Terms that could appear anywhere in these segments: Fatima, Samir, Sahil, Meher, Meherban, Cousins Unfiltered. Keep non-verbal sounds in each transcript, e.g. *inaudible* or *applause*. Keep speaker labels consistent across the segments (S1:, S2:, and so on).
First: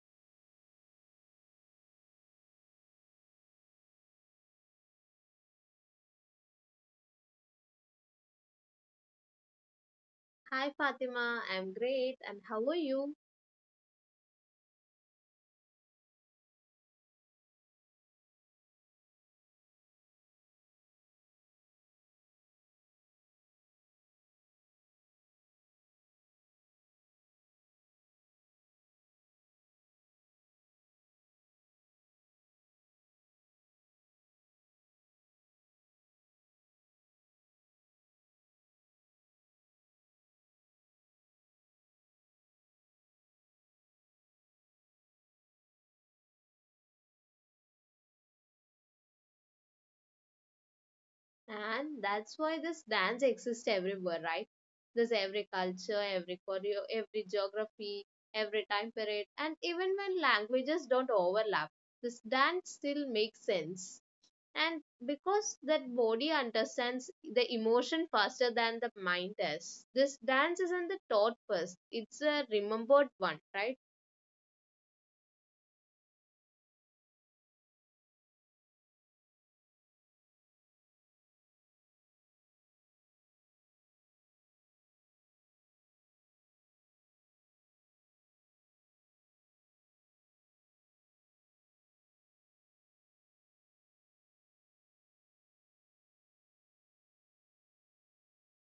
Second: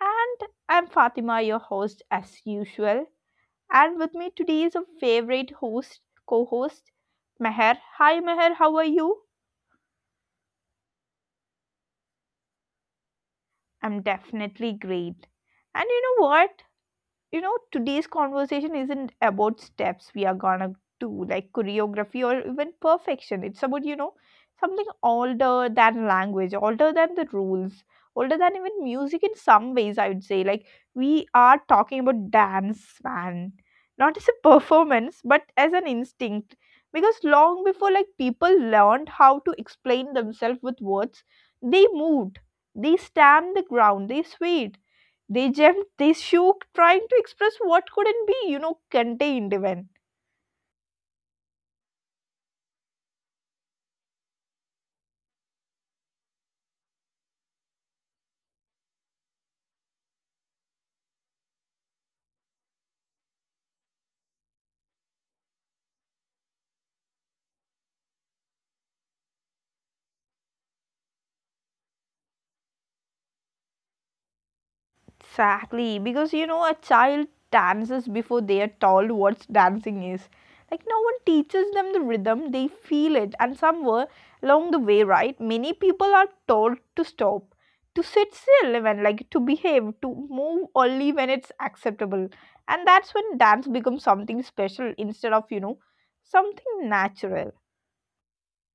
S1: And I'm Fatima, your host, as usual. And with me today is a favorite host, co host, Meher. Hi, Meher, how are you?
S2: Hi Fatima, I'm great and how are you?
S1: I'm definitely great. And you know what? You know today's conversation isn't about steps we are gonna do like choreography or even perfection. It's about something older than language, older than the rules, older than even music in some ways, I would say. Like we are talking about dance, man, not as a *laughs* performance but as an instinct, because long before like people learned how to explain themselves with words, they moved, they stamped the ground, they swayed, they jumped, they shook, trying to express what couldn't be, you know, contained even.
S2: And that's why this dance exists everywhere, right? There's every culture, every choreo, every geography, every time period, and even when languages don't overlap, this dance still makes sense. And because that body understands the emotion faster than the mind does, this dance isn't the taught first, it's a remembered one, right?
S1: Exactly, because you know, a child dances before they are told what dancing is. Like, no one teaches them the rhythm, they feel it, and somewhere along the way, right? Many people are told to stop, to sit still, even like to behave, to move only when it's acceptable. And that's when dance becomes something special instead of, you know, something natural.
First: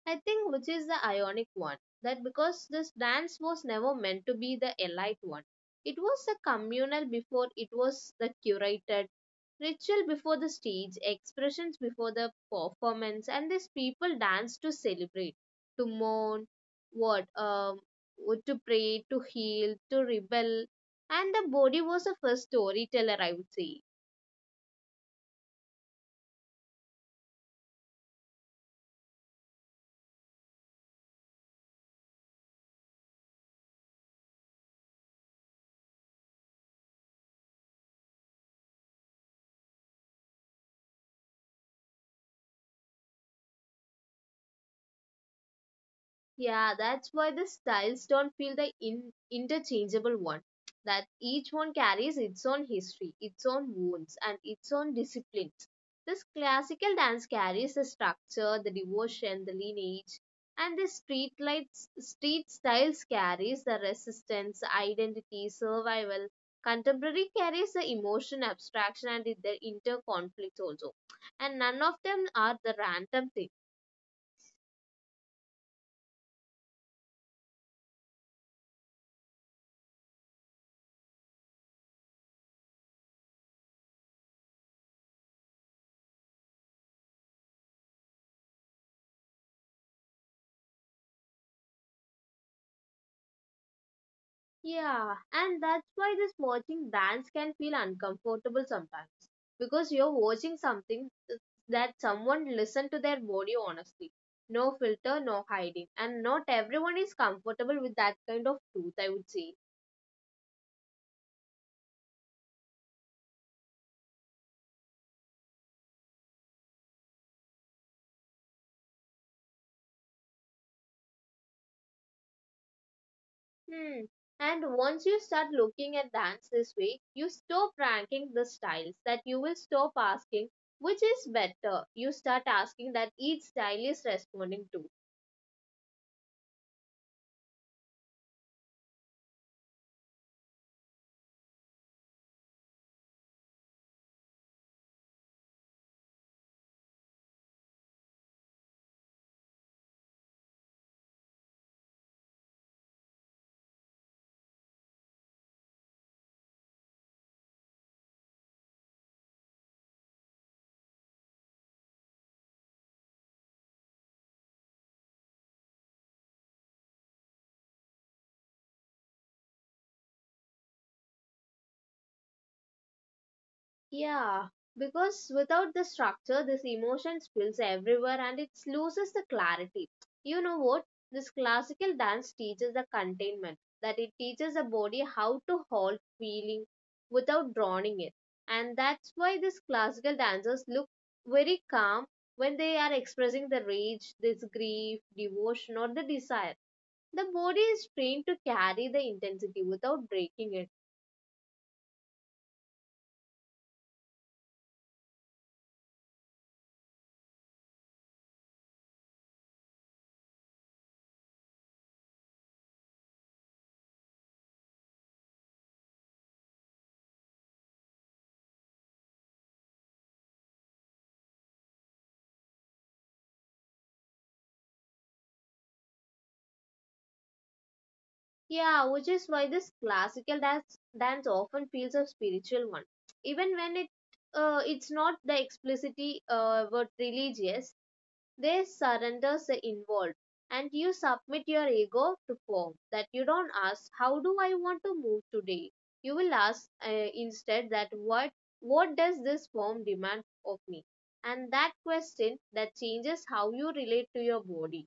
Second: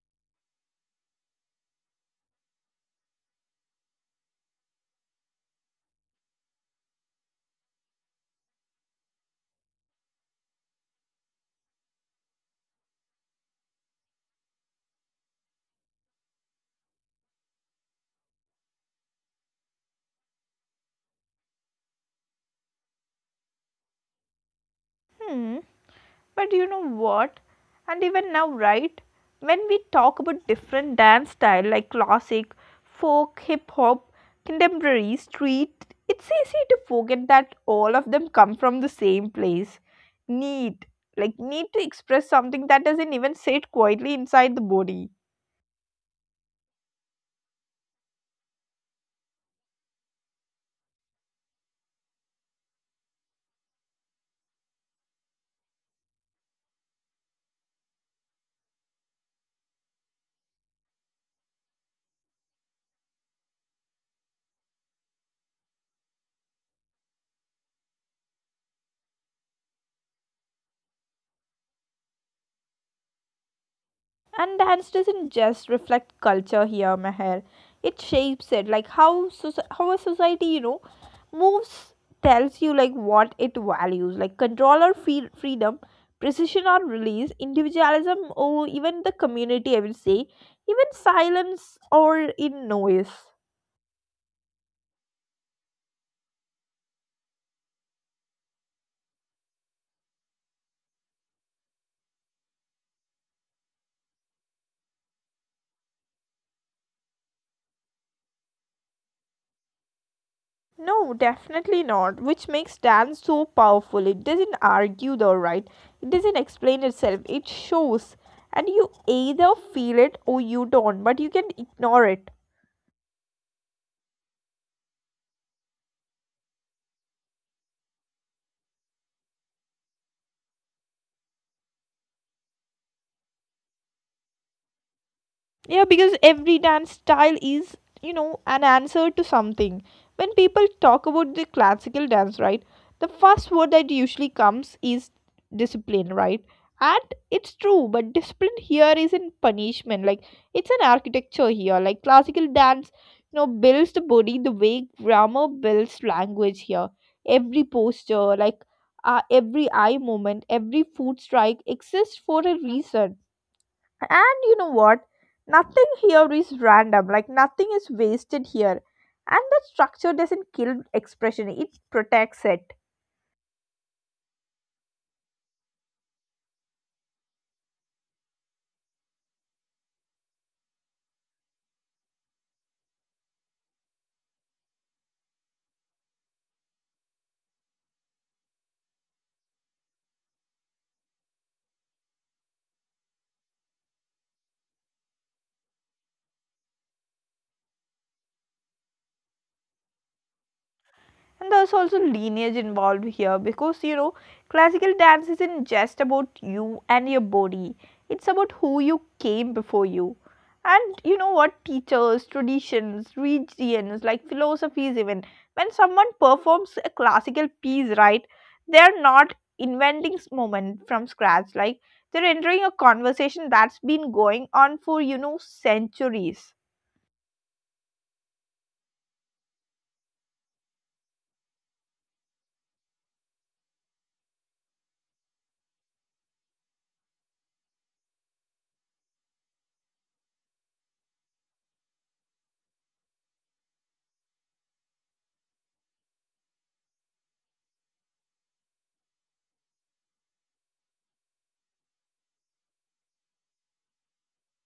S2: I think which is the ionic one that because this dance was never meant to be the elite one. It was the communal before it was the curated, ritual before the stage, expressions before the performance, and these people danced to celebrate, to mourn, what, um, to pray, to heal, to rebel, and the body was the first storyteller, I would say.
S1: Hmm. But you know what? And even now, right? When we talk about different dance style like classic, folk, hip hop, contemporary, street, it's easy to forget that all of them come from the same place. Need. Like need to express something that doesn't even sit quietly inside the body.
S2: Yeah, that's why the styles don't feel the interchangeable one. That each one carries its own history, its own wounds, and its own disciplines. This classical dance carries the structure, the devotion, the lineage, and the street lights, street styles carries the resistance, identity, survival. Contemporary carries the emotion, abstraction, and the inter conflicts also. And none of them are the random thing.
S1: And dance doesn't just reflect culture here, Meher. It shapes it. Like how how a society, you know, moves tells you like what it values, like control or freedom, precision or release, individualism or even the community. I would say, even silence or in noise.
S2: Yeah, and that's why this watching dance can feel uncomfortable sometimes because you're watching something uh, that someone listened to their body honestly. No filter, no hiding, and not everyone is comfortable with that kind of truth, I would say.
S1: No, definitely not. Which makes dance so powerful. It doesn't argue the right, it doesn't explain itself, it shows. And you either feel it or you don't, but you can ignore it.
S2: Hmm. And once you start looking at dance this way, you stop ranking the styles, that you will stop asking which is better. You start asking that each style is responding to.
S1: Yeah, because every dance style is, you know, an answer to something. When people talk about the classical dance, right, the first word that usually comes is discipline, right? And it's true, but discipline here isn't punishment. Like, it's an architecture here. Like, classical dance, you know, builds the body the way grammar builds language here. Every posture, like, every eye movement, every foot strike exists for a reason. And you know what? Nothing here is random, like nothing is wasted here. And the structure doesn't kill expression, it protects it.
S2: Yeah, because without the structure, this emotion spills everywhere and it loses the clarity. You know what? This classical dance teaches the containment, that it teaches the body how to hold feeling without drowning it. And that's why these classical dancers look very calm when they are expressing the rage, this grief, devotion, or the desire. The body is trained to carry the intensity without breaking it.
S1: And there's also lineage involved here, because you know, classical dance isn't just about you and your body, it's about who you came before you. And you know what, teachers, traditions, regions, like philosophies even. When someone performs a classical piece, right, they're not inventing moment from scratch. Like they're entering a conversation that's been going on for, you know, centuries.
S2: Yeah, which is why this classical dance often feels a spiritual one, even when it it's not the explicitly word religious. There surrenders are involved, and you submit your ego to form. That you don't ask, how do I want to move today? You will ask instead that what does this form demand of me? And that question that changes how you relate to your body.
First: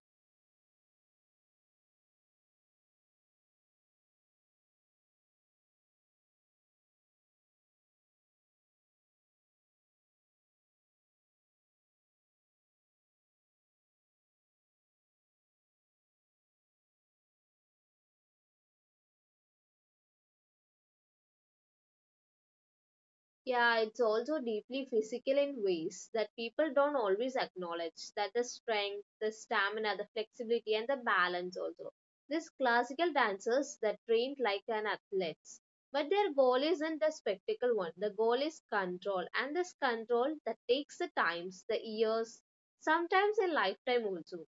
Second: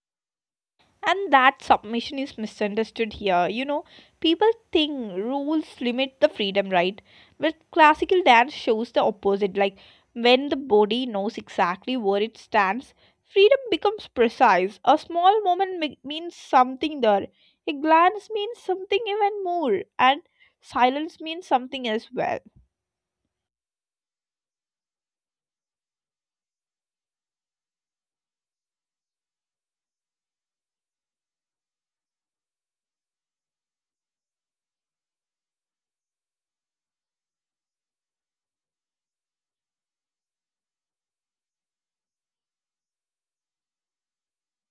S1: And that submission is misunderstood here. You know, people think rules limit the freedom, right? But classical dance shows the opposite. Like when the body knows exactly where it stands, freedom becomes precise. A small moment means something there, a glance means something even more, and silence means something as well.
S2: Yeah, it's also deeply physical in ways that people don't always acknowledge. That the strength, the stamina, the flexibility, and the balance also. These classical dancers that trained like an athletes, but their goal isn't the spectacle one. The goal is control, and this control that takes the times, the years, sometimes a lifetime also.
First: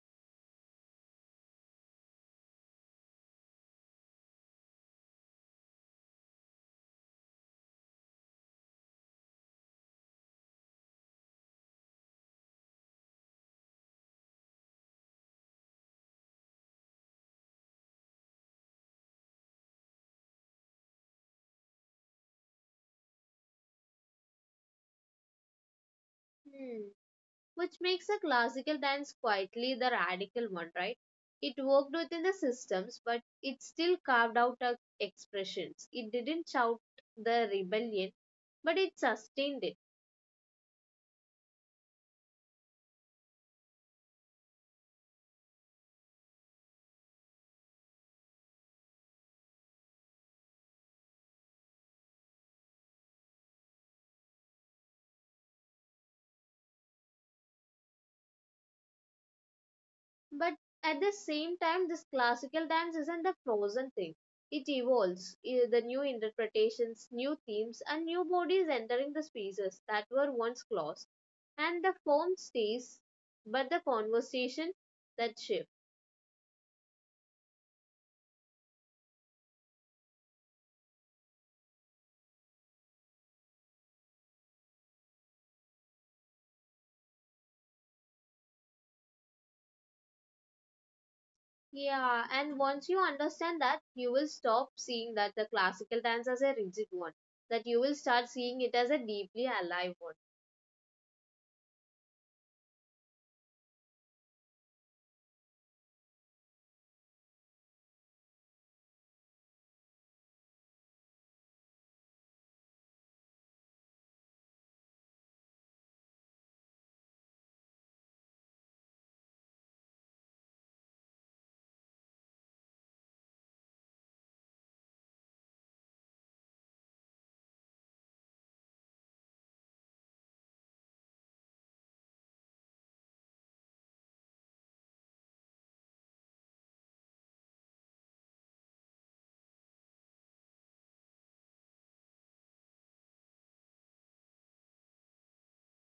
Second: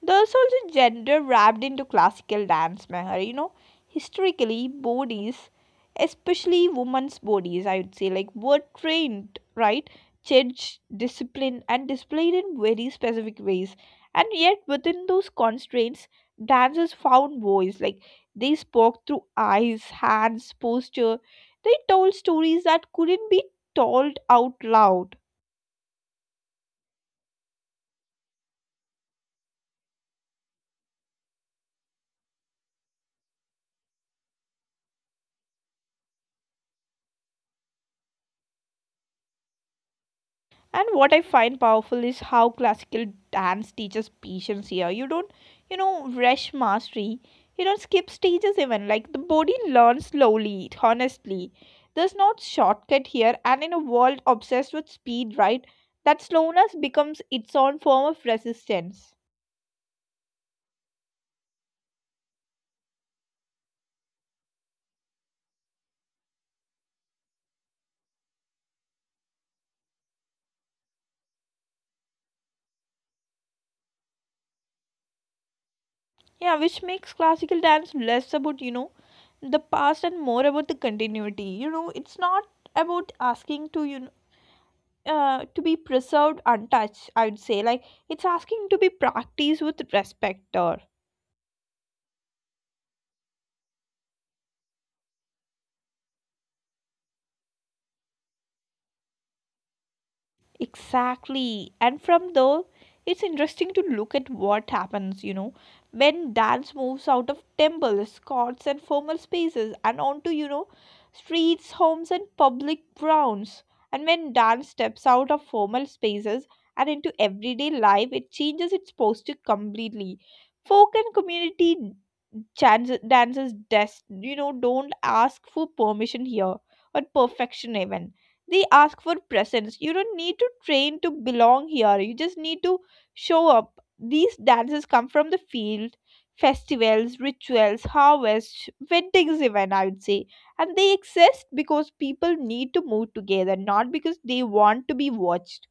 S1: There's also gender wrapped into classical dance, Meher. You know, historically, bodies, especially women's bodies, I would say, like were trained, right? Judged, disciplined, and displayed in very specific ways. And yet, within those constraints, dancers found voice. Like they spoke through eyes, hands, posture. They told stories that couldn't be told out loud.
S2: Hmm. Which makes a classical dance quietly the radical one, right? It worked within the systems, but it still carved out a expressions. It didn't shout the rebellion, but it sustained it.
S1: And what I find powerful is how classical dance teaches patience here. You don't, you know, rush mastery. You don't skip stages even. Like the body learns slowly, honestly. There's no shortcut here. And in a world obsessed with speed, right, that slowness becomes its own form of resistance.
S2: But at the same time, this classical dance isn't a frozen thing. It evolves. The new interpretations, new themes, and new bodies entering the spaces that were once closed. And the form stays, but the conversation that shifts.
S1: Yeah, which makes classical dance less about, you know, the past and more about the continuity. You know, it's not about asking to, you know, to be preserved untouched, I'd say. Like it's asking to be practiced with respect or
S2: Yeah, and once you understand that, you will stop seeing that the classical dance as a rigid one, that you will start seeing it as a deeply alive one.
S1: Exactly. And from there, it's interesting to look at what happens, you know, when dance moves out of temples, courts, and formal spaces and onto, you know, streets, homes, and public grounds. And when dance steps out of formal spaces and into everyday life, it changes its posture completely. Folk and community chances, dances, you know, don't ask for permission here or perfection even. They ask for presence. You don't need to train to belong here, you just need to show up. These dances come from the field, festivals, rituals, harvests, weddings even, I would say. And they exist because people need to move together, not because they want to be watched.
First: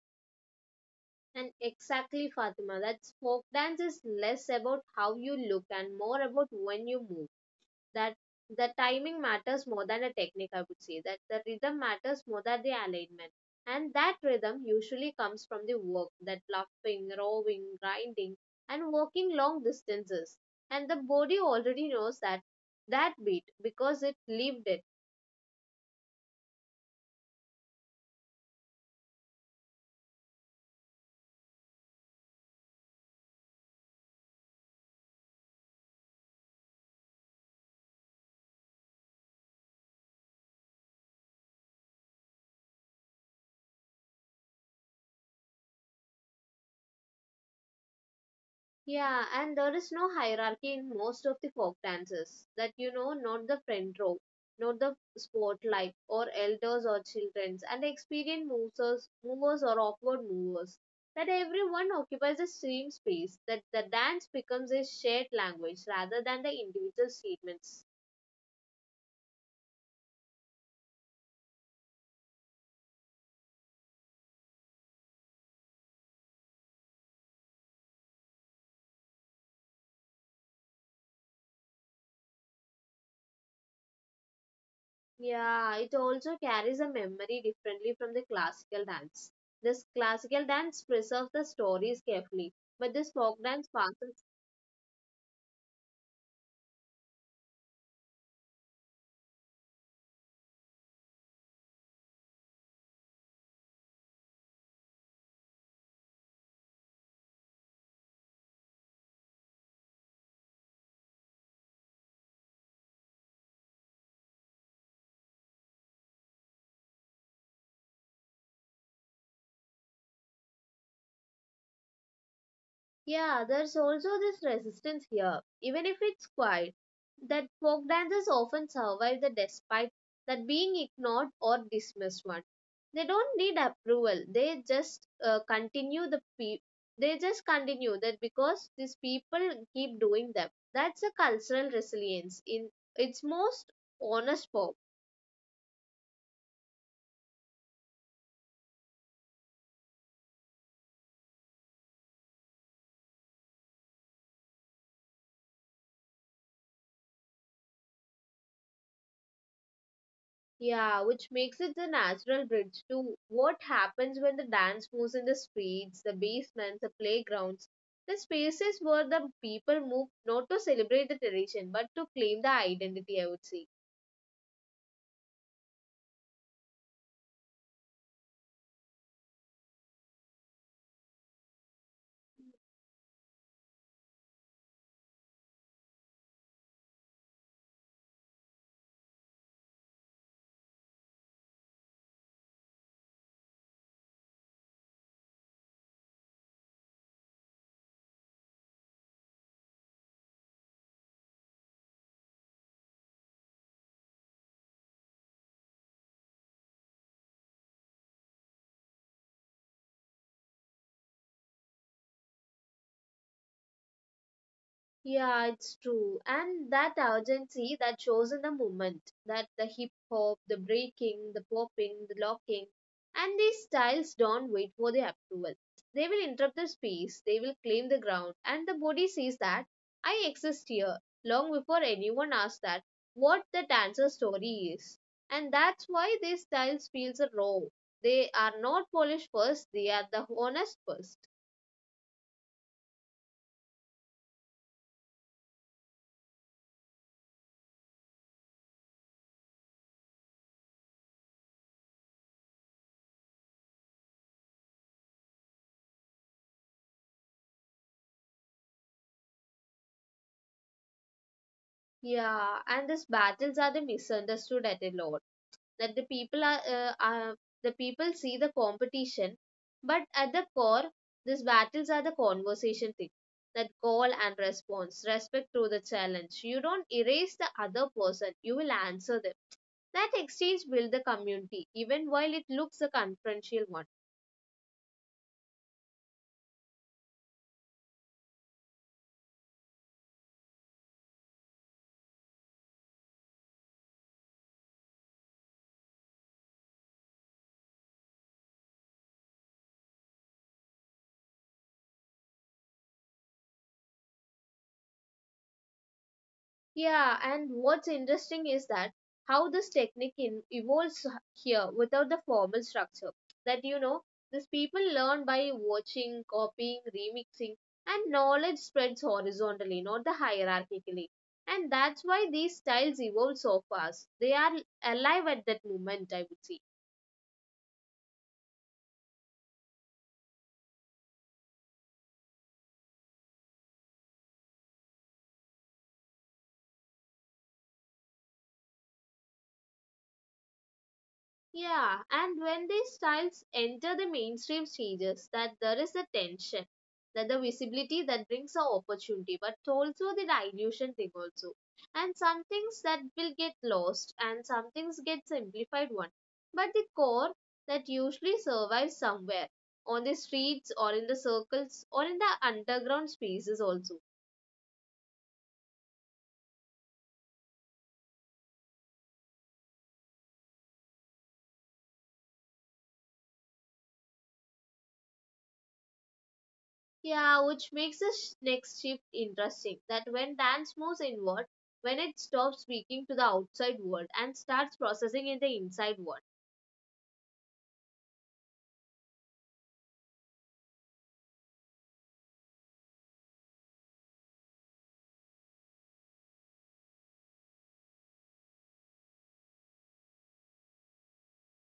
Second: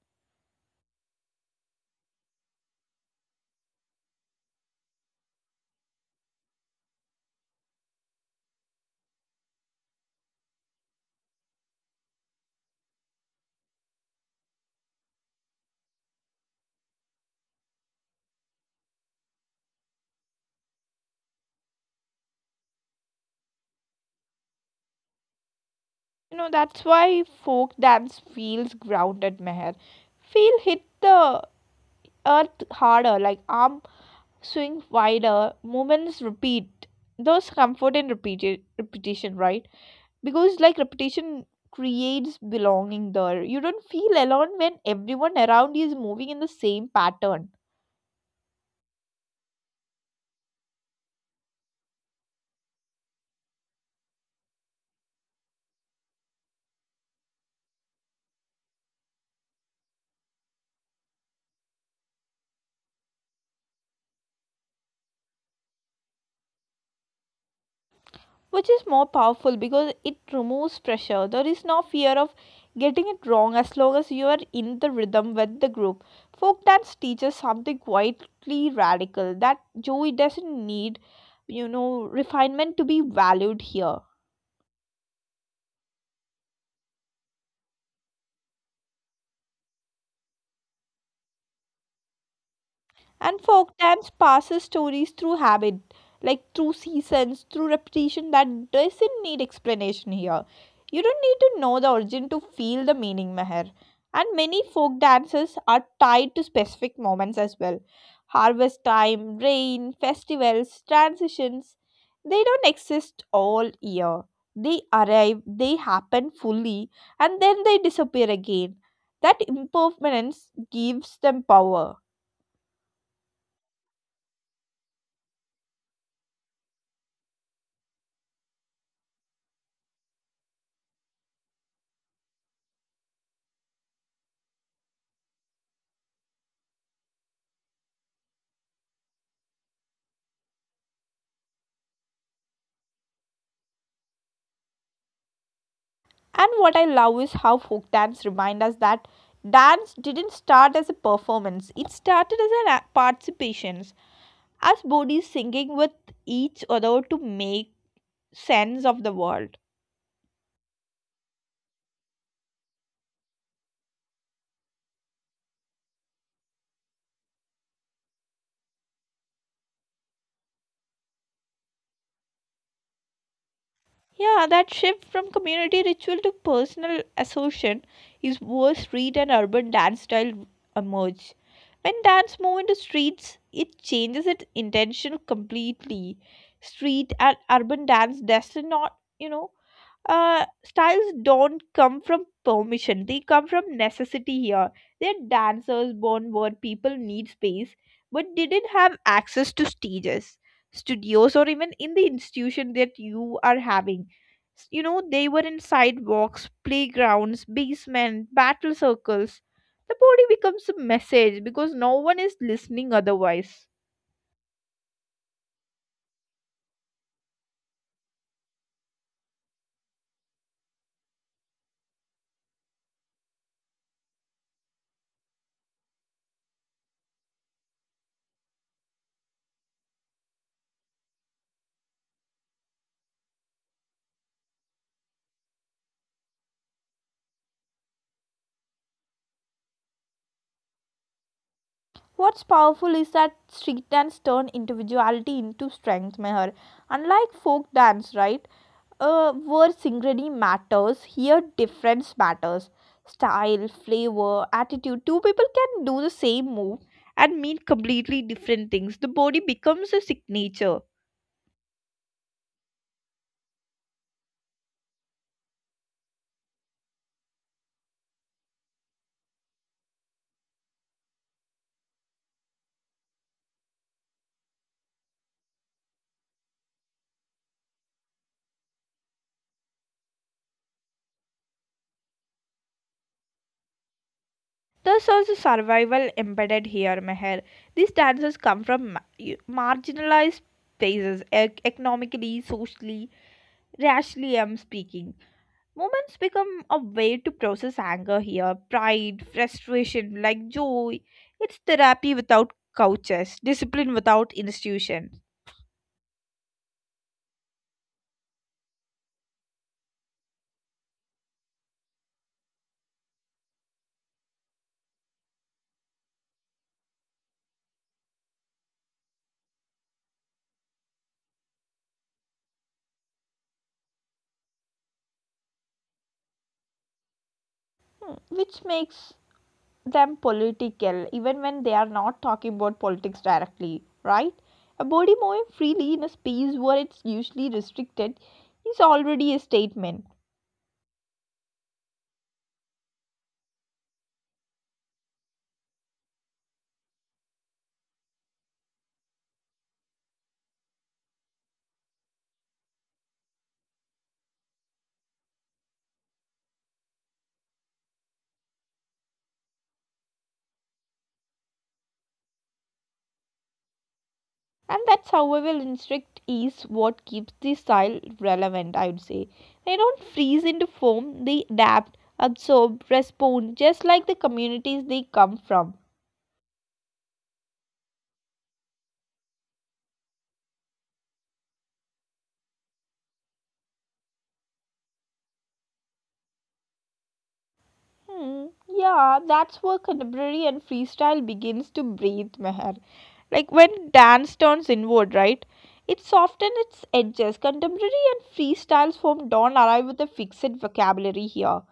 S2: And exactly, Fatima, that folk dance is less about how you look and more about when you move. That the timing matters more than a technique, I would say, that the rhythm matters more than the alignment, and that rhythm usually comes from the work, that laughing, rowing, grinding, and walking long distances, and the body already knows that that beat because it lived it.
S1: You know, that's why folk dance feels grounded, Meher. Feel hit the earth harder, like arm swing wider, movements repeat. There's comfort in repeated repetition, right? Because like repetition creates belonging there. You don't feel alone when everyone around you is moving in the same pattern,
S2: Yeah, and there is no hierarchy in most of the folk dances. That you know, not the front row, not the spotlight, or elders or childrens, and experienced movers, movers or awkward movers. That everyone occupies the same space. That the dance becomes a shared language rather than the individual statements.
S1: which is more powerful because it removes pressure. There is no fear of getting it wrong as long as you are in the rhythm with the group. Folk dance teaches something quietly radical, that joy doesn't need, you know, refinement to be valued here.
S2: Yeah, it also carries a memory differently from the classical dance. This classical dance preserves the stories carefully, but this
S1: And
S2: folk dance
S1: folk dance
S2: passes.
S1: passes stories through habit, like through seasons, through repetition that doesn't need explanation here. You don't need to know the origin to feel the meaning, Meher. And many folk dances are tied to specific moments as well. Harvest time, rain, festivals, transitions. They don't exist all year. They arrive, they happen fully, and then they disappear again. That impermanence gives them power.
S2: Yeah, there's also this resistance here, even if it's quiet, that folk dances often survive the despite that being ignored or dismissed one. They don't need approval. They just continue the pe- they just continue that because these people keep doing them. That's a cultural resilience in its most honest form.
S1: And what I love is how folk dance remind us that dance didn't start as a performance, it started as an participations, as bodies singing with each other to make sense of the world.
S2: Yeah, which makes it the natural bridge to what happens when the dance moves in the streets, the basements, the playgrounds, the spaces where the people move not to celebrate the tradition but to claim the identity, I would say.
S1: Yeah, that shift from community ritual to personal assertion is where street and urban dance style emerge. When dance move into streets, it changes its intention completely. Street and urban dance does not, you know, styles don't come from permission. They come from necessity here. They're dancers born where people need space but didn't have access to stages, studios, or even in the institution that you are having. You know, they were in sidewalks, playgrounds, basements, battle circles. The body becomes a message because no one is listening otherwise.
S2: Yeah, it's true. And that urgency that shows in the movement, that the hip hop, the breaking, the popping, the locking, and these styles don't wait for the approval. They will interrupt the space, they will claim the ground, and the body sees that I exist here long before anyone asks that what the dancer story is. And that's why these styles feels raw. They are not polished first, they are the honest first.
S1: What's powerful is that street dance turned individuality into strength, Meher. Unlike folk dance, right, where synchronity matters, here difference matters. Style, flavor, attitude. Two people can do the same move and mean completely different things. The body becomes a signature.
S2: Yeah, and these battles are the misunderstood at a lot that the people are the people see the competition but at the core these battles are the conversation thing that call and response respect through the challenge, you don't erase the other person, you will answer them, that exchange builds the community even while it looks a confrontational one.
S1: There's also survival embedded here, Meher. These dancers come from marginalized spaces, economically, socially, racially, I'm speaking. Moments become a way to process anger here, pride, frustration, like joy. It's therapy without couches, discipline without institutions,
S2: Yeah, and what's interesting is that how this technique evolves here without the formal structure. That you know, these people learn by watching, copying, remixing, and knowledge spreads horizontally, not the hierarchically. And that's why these styles evolve so fast. They are alive at that moment, I would say.
S1: Hmm, which makes them political even when they are not talking about politics directly, right? A body moving freely in a space where it's usually restricted is already a statement.
S2: Yeah, and when these styles enter the mainstream stages, that there is a tension, that the visibility that brings a opportunity, but also the dilution thing also. And some things that will get lost, and some things get simplified one. But the core that usually survives somewhere on the streets or in the circles or in the underground spaces also.
S1: And that survival instinct is what keeps the style relevant, I would say. They don't freeze into form, they adapt, absorb, respond, just like the communities they come from.
S2: Yeah, which makes this next shift interesting. That when dance moves inward, when it stops speaking to the outside world and starts processing in the inside world.
S1: Hmm. Yeah, that's where contemporary and freestyle begins to breathe, Meher. Like when dance turns inward, right? It softens its edges. Contemporary and freestyles form don't arrive with a fixed vocabulary here,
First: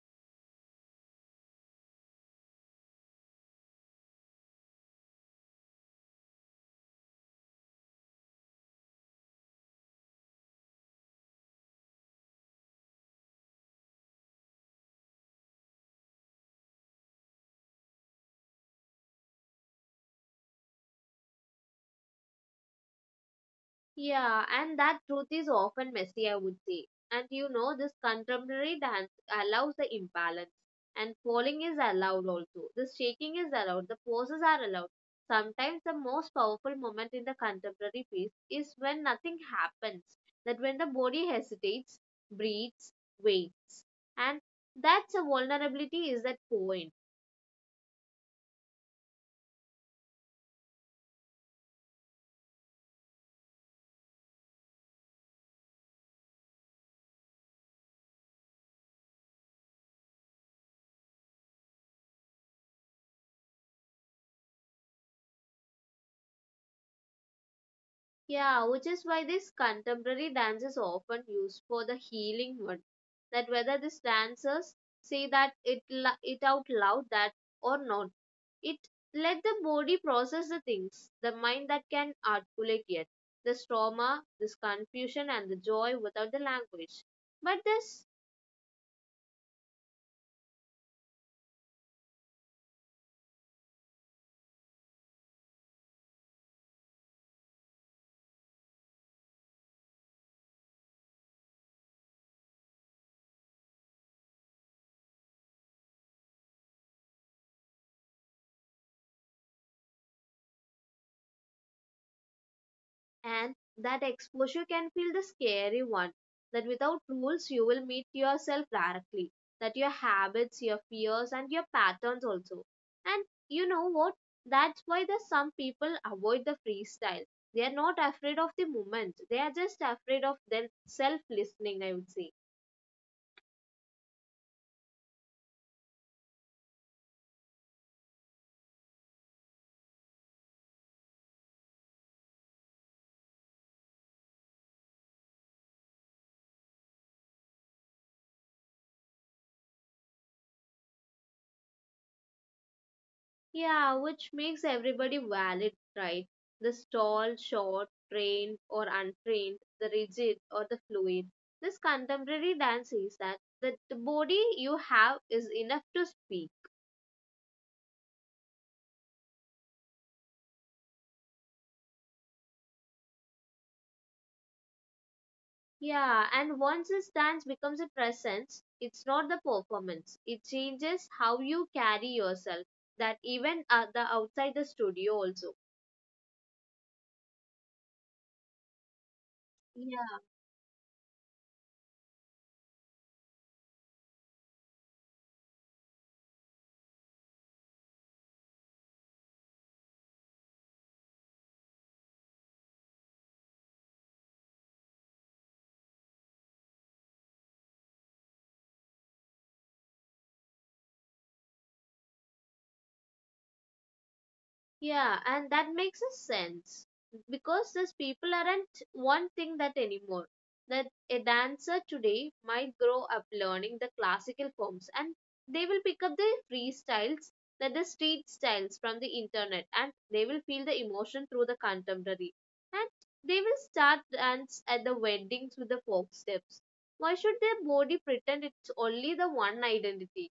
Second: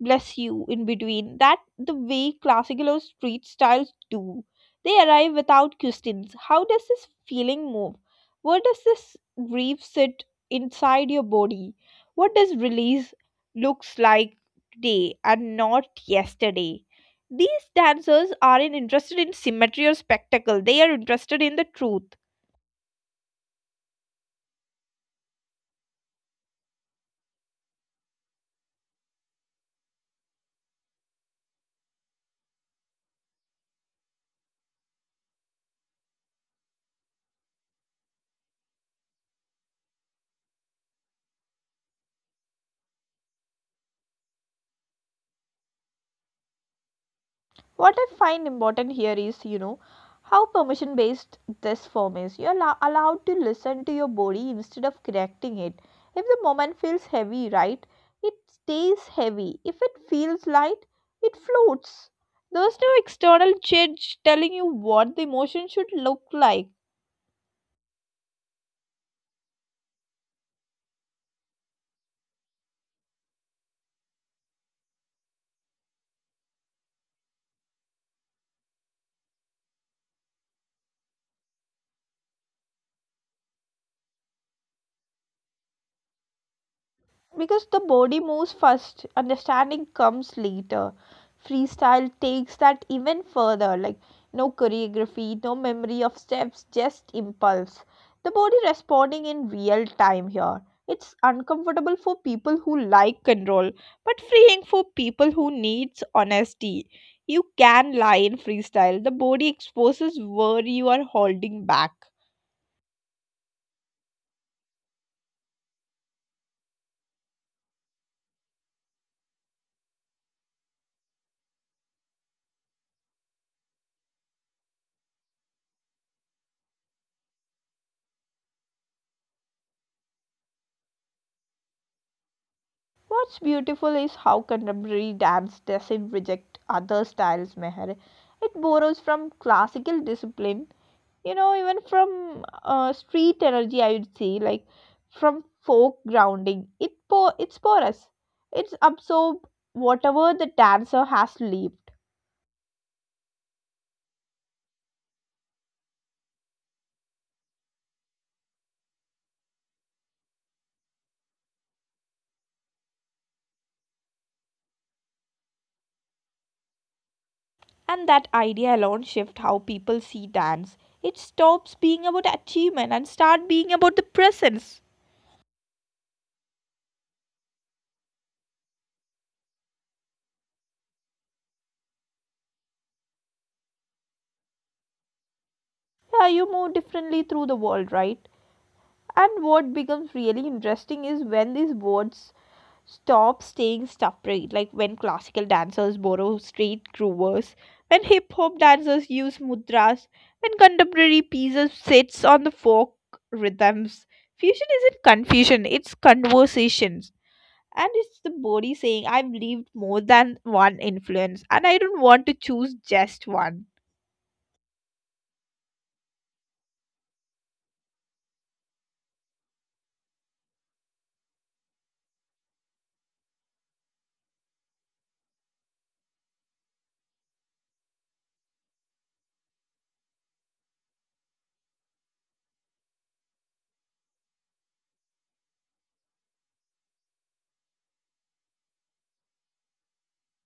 S1: bless you in between. That the way classical or street styles do. They arrive without questions. How does this feeling move? Where does this grief sit inside your body? What does release looks like today and not yesterday? These dancers aren't interested in symmetry or spectacle. They are interested in the truth.
S2: Yeah, and that truth is often messy, I would say. And you know, this contemporary dance allows the imbalance, and falling is allowed also. The shaking is allowed, the poses are allowed. Sometimes the most powerful moment in the contemporary piece is when nothing happens, that when the body hesitates, breathes, waits, and that's a vulnerability is that point.
S1: What I find important here is, you know, how permission based this form is. You're allowed to listen to your body instead of correcting it. If the moment feels heavy, right, it stays heavy. If it feels light, it floats. There's no external judge telling you what the emotion should look like.
S2: Yeah, which is why this contemporary dance is often used for the healing one, that whether these dancers say that it out loud that or not, it let the body process the things the mind that can articulate yet, this trauma, this confusion, and the joy without the language. But
S1: Because the
S2: this.
S1: body moves first, understanding comes later. Freestyle takes that even further. Like no choreography, no memory of steps, just impulse, the body responding in real time here. It's uncomfortable for people who like control, but freeing for people who needs honesty. You can lie in freestyle, the body exposes where you are holding back.
S2: And that exposure can feel the scary one. That without rules, you will meet yourself directly. That your habits, your fears, and your patterns also. And you know what? That's why there's some people avoid the freestyle. They are not afraid of the moment. They are just afraid of their self listening, I would say.
S1: What's beautiful is how contemporary dance doesn't reject other styles, Meher. It borrows from classical discipline, you know, even from street energy, I would say, like from folk grounding. It's porous. It's absorb whatever the dancer has lived.
S2: Yeah, which makes everybody valid, right? The tall, short, trained or untrained, the rigid or the fluid. This contemporary dance is that that the body you have is enough to speak.
S1: And that idea alone shifts how people see dance. It stops being about achievement and start being about the presence.
S2: Yeah, and once this dance becomes a presence, it's not the performance. It changes how you carry yourself. That even the outside the studio also.
S1: Yeah, you move differently through the world, right? And what becomes really interesting is when these boards stop staying separate, like when classical dancers borrow street grooves, when hip hop dancers use mudras, when contemporary pieces sits on the folk rhythms. Fusion isn't confusion, it's conversations. And it's the body saying, I've lived more than one influence and I don't want to choose just one.
S2: Yeah, and that makes a sense because these people aren't one thing that anymore. That a dancer today might grow up learning the classical forms and they will pick up the freestyles, that the street styles from the internet, and they will feel the emotion through the contemporary. And they will start dance at the weddings with the folk steps. Why should their body pretend it's only the one identity?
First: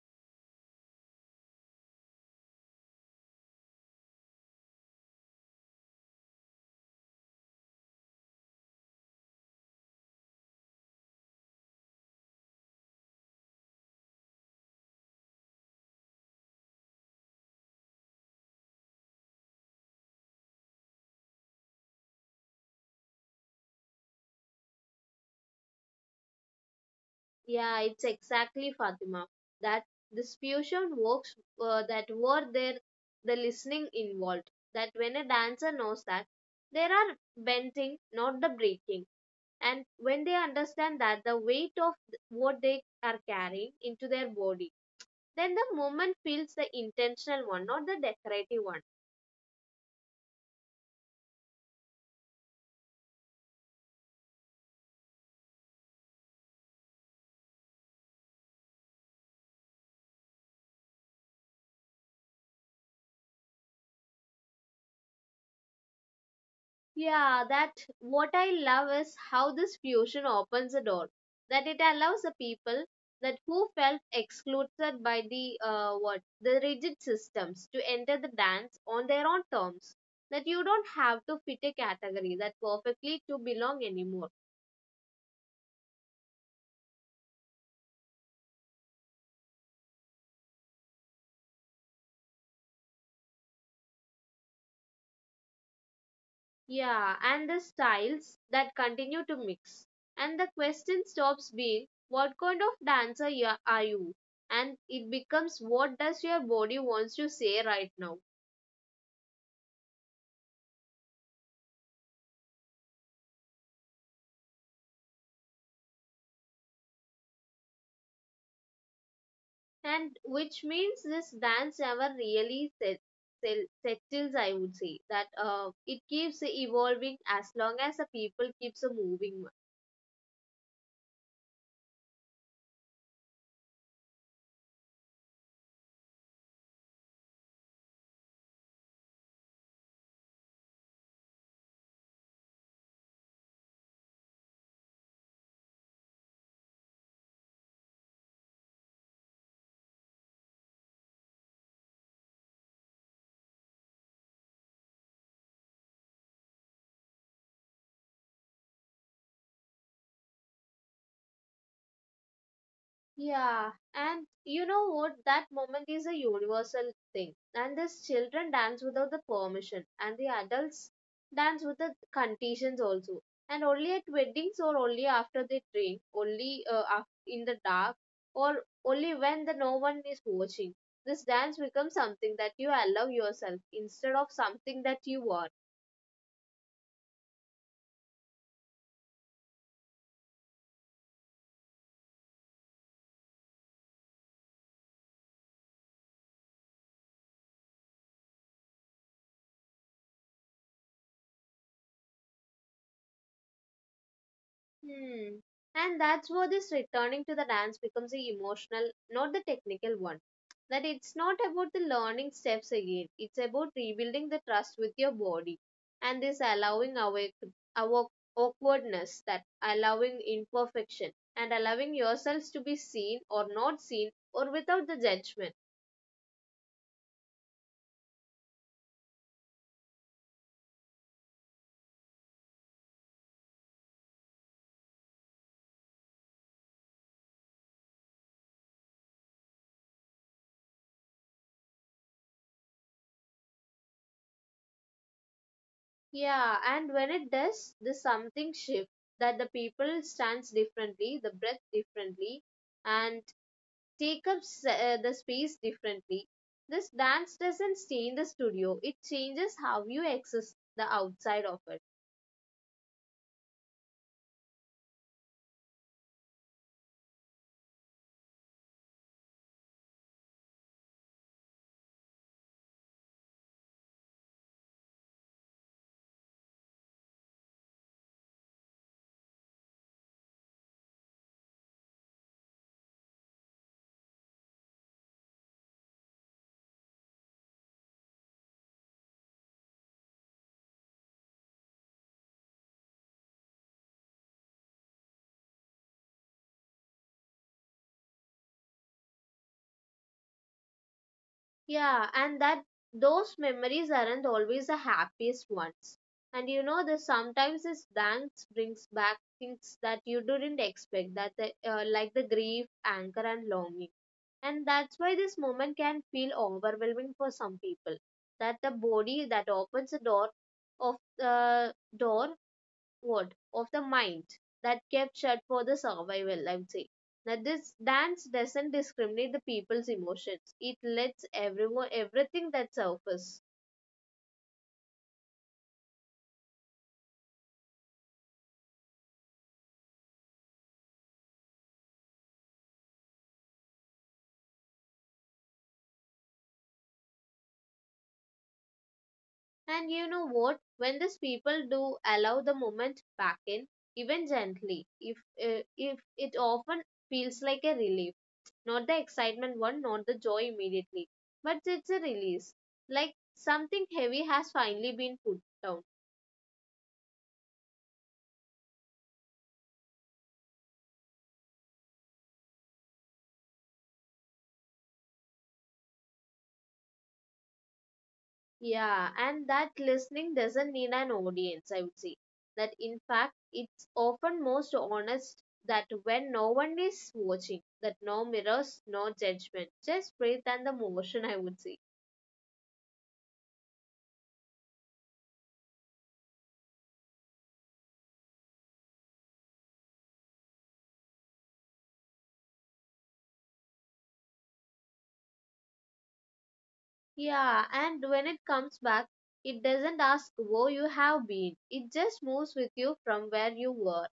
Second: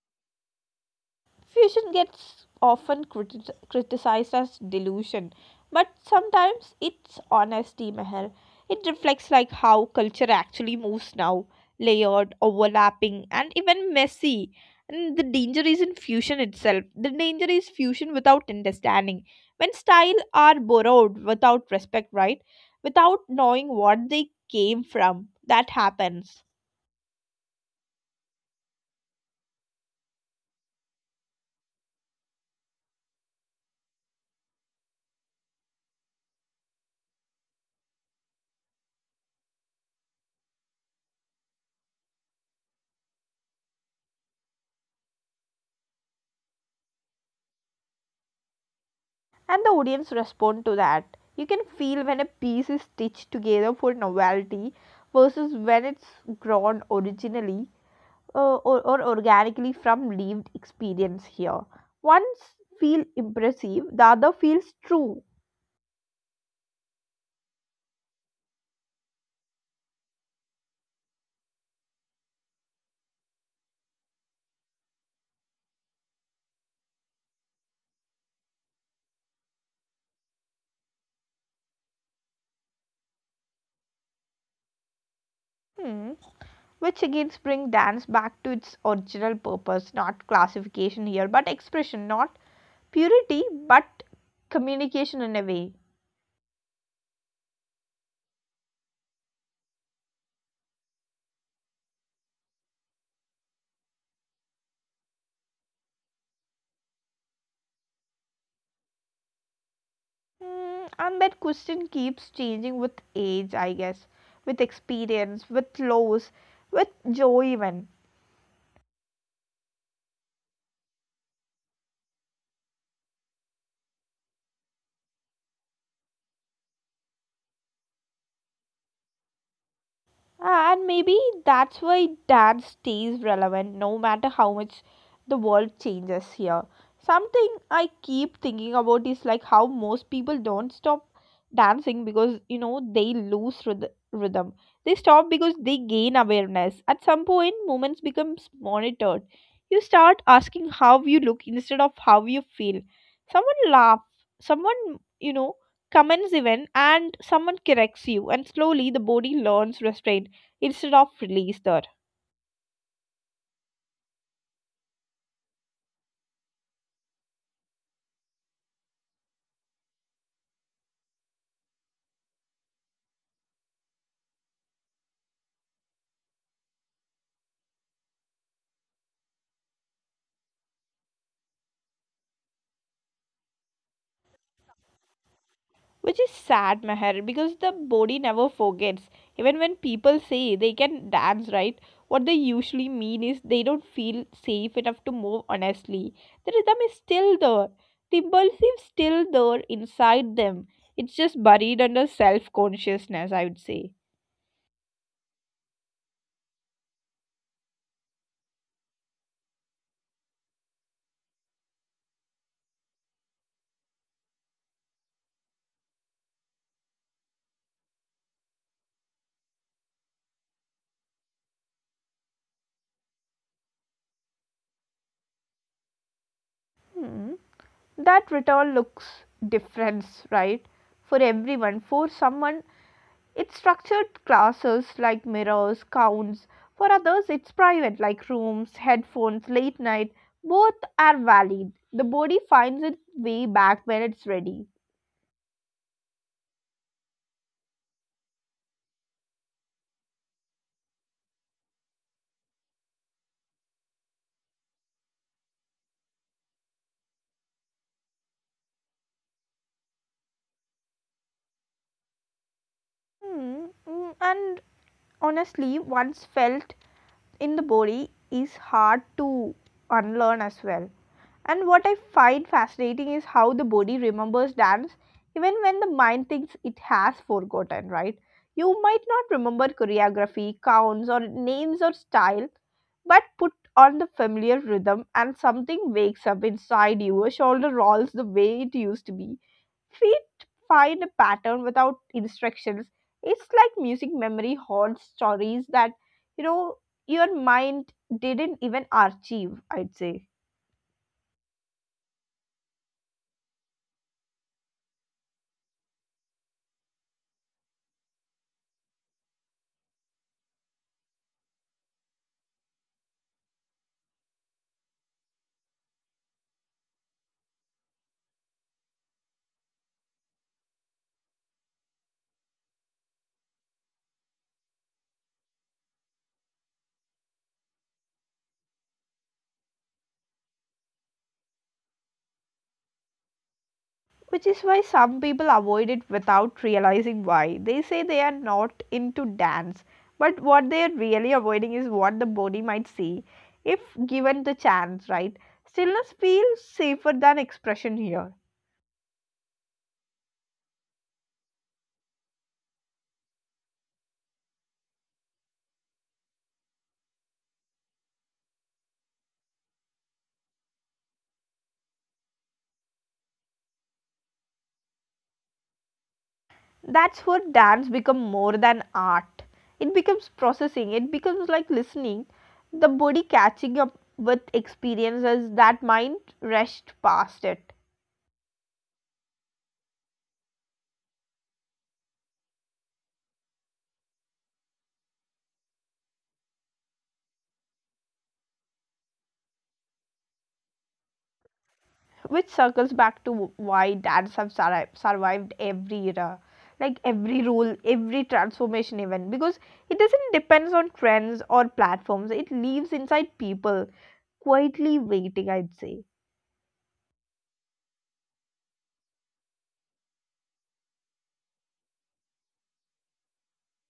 S1: Fusion gets often criticized as delusion, but sometimes it's honesty, Meher. It reflects like how culture actually moves now, layered, overlapping, and even messy. And the danger isn't fusion itself. The danger is fusion without understanding. When style are borrowed without respect, right? Without knowing what they came from, that happens.
S2: Yeah, it's exactly Fatima. That this fusion works that were there, the listening involved. That when a dancer knows that there are bending, not the breaking, and when they understand that the weight of what they are carrying into their body, then the movement feels the intentional one, not the decorative one.
S1: And the audience respond to that. You can feel when a piece is stitched together for novelty versus when it's grown originally or organically from lived experience here. One feels impressive, the other feels true.
S2: Yeah, that what I love is how this fusion opens a door, that it allows the people that who felt excluded by the what the rigid systems to enter the dance on their own terms. That you don't have to fit a category that perfectly to belong anymore.
S1: Hmm. Which again brings dance back to its original purpose, not classification here but expression, not purity but communication in a way.
S2: Yeah, and the styles that continue to mix, and the question stops being what kind of dancer you are and it becomes what does your body wants to say right now.
S1: Mm, and that question keeps changing with age, I guess, with experience, with loss, with joy, even.
S2: And which means this dance never really settles. I would say that it keeps evolving as long as the people keeps moving.
S1: And maybe that's why dance stays relevant no matter how much the world changes here. Something I keep thinking about is like how most people don't stop dancing because they lose rhythm. They stop because they gain awareness. At some point, movements becomes monitored. You start asking how you look instead of how you feel. Someone laugh, someone comments even, and someone corrects you, and slowly the body learns restraint instead of released there.
S2: Yeah, and you know what? That moment is a universal thing. And these children dance without the permission, and the adults dance with the conditions also. And only at weddings, or only after they drink, only in the dark, or only when the no one is watching. This dance becomes something that you allow yourself instead of something that you are.
S1: Which is sad, Meher, because the body never forgets. Even when people say they can dance, right? What they usually mean is they don't feel safe enough to move honestly. The rhythm is still there. The impulse is still there inside them. It's just buried under self consciousness, I would say.
S2: Hmm. And that's where this returning to the dance becomes a emotional, not the technical one. That it's not about the learning steps again, it's about rebuilding the trust with your body and this allowing our awkwardness, that allowing imperfection, and allowing yourselves to be seen or not seen or without the judgment.
S1: Hmm. That return looks different, right? For everyone. For someone, it's structured classes like mirrors, counts. For others, it's private like rooms, headphones, late night. Both are valid. The body finds its way back when it's ready.
S2: Yeah, and when it does, the something shift that the people stands differently, the breath differently, and take up the space differently. This dance doesn't stay in the studio, it changes how you access the outside of it.
S1: Mm. And honestly, once felt in the body is hard to unlearn as well. And what I find fascinating is how the body remembers dance even when the mind thinks it has forgotten, right? You might not remember choreography, counts, or names or style, but put on the familiar rhythm and something wakes up inside you. Your shoulder rolls the way it used to be. Feet find a pattern without instructions. It's like music memory holds stories that, you know, your mind didn't even archive, I'd say.
S2: Yeah, and that those memories aren't always the happiest ones. And you know, the sometimes this dance brings back things that you didn't expect, that like the grief, anger, and longing. And that's why this moment can feel overwhelming for some people. That the body that opens the door what of the mind that kept shut for the survival. I would say that this dance doesn't discriminate the people's emotions, it lets everyone everything that surface.
S1: Which is why some people avoid it without realizing why. They say they are not into dance, but what they are really avoiding is what the body might see if given the chance, right? Stillness feels safer than expression here.
S2: And you know what, when these people do allow the moment back in, even gently, if it often feels like a relief, not the excitement one, not the joy immediately, but it's a release, like something heavy has finally been put down.
S1: That's where dance becomes more than art. It becomes processing. It becomes like listening, the body catching up with experiences that mind rushed past it.
S2: Yeah, and that listening doesn't need an audience, I would say. That in fact, it's often most honest that when no one is watching, that no mirrors, no judgment, just breathe and the motion, I would say.
S1: Which circles back to why dance have survived every era, like every rule, every transformation even, because it doesn't depends on trends or platforms. It lives inside people, quietly waiting, I'd say.
S2: Yeah, and when it comes back, it doesn't ask where you have been, it just moves with you from where you were.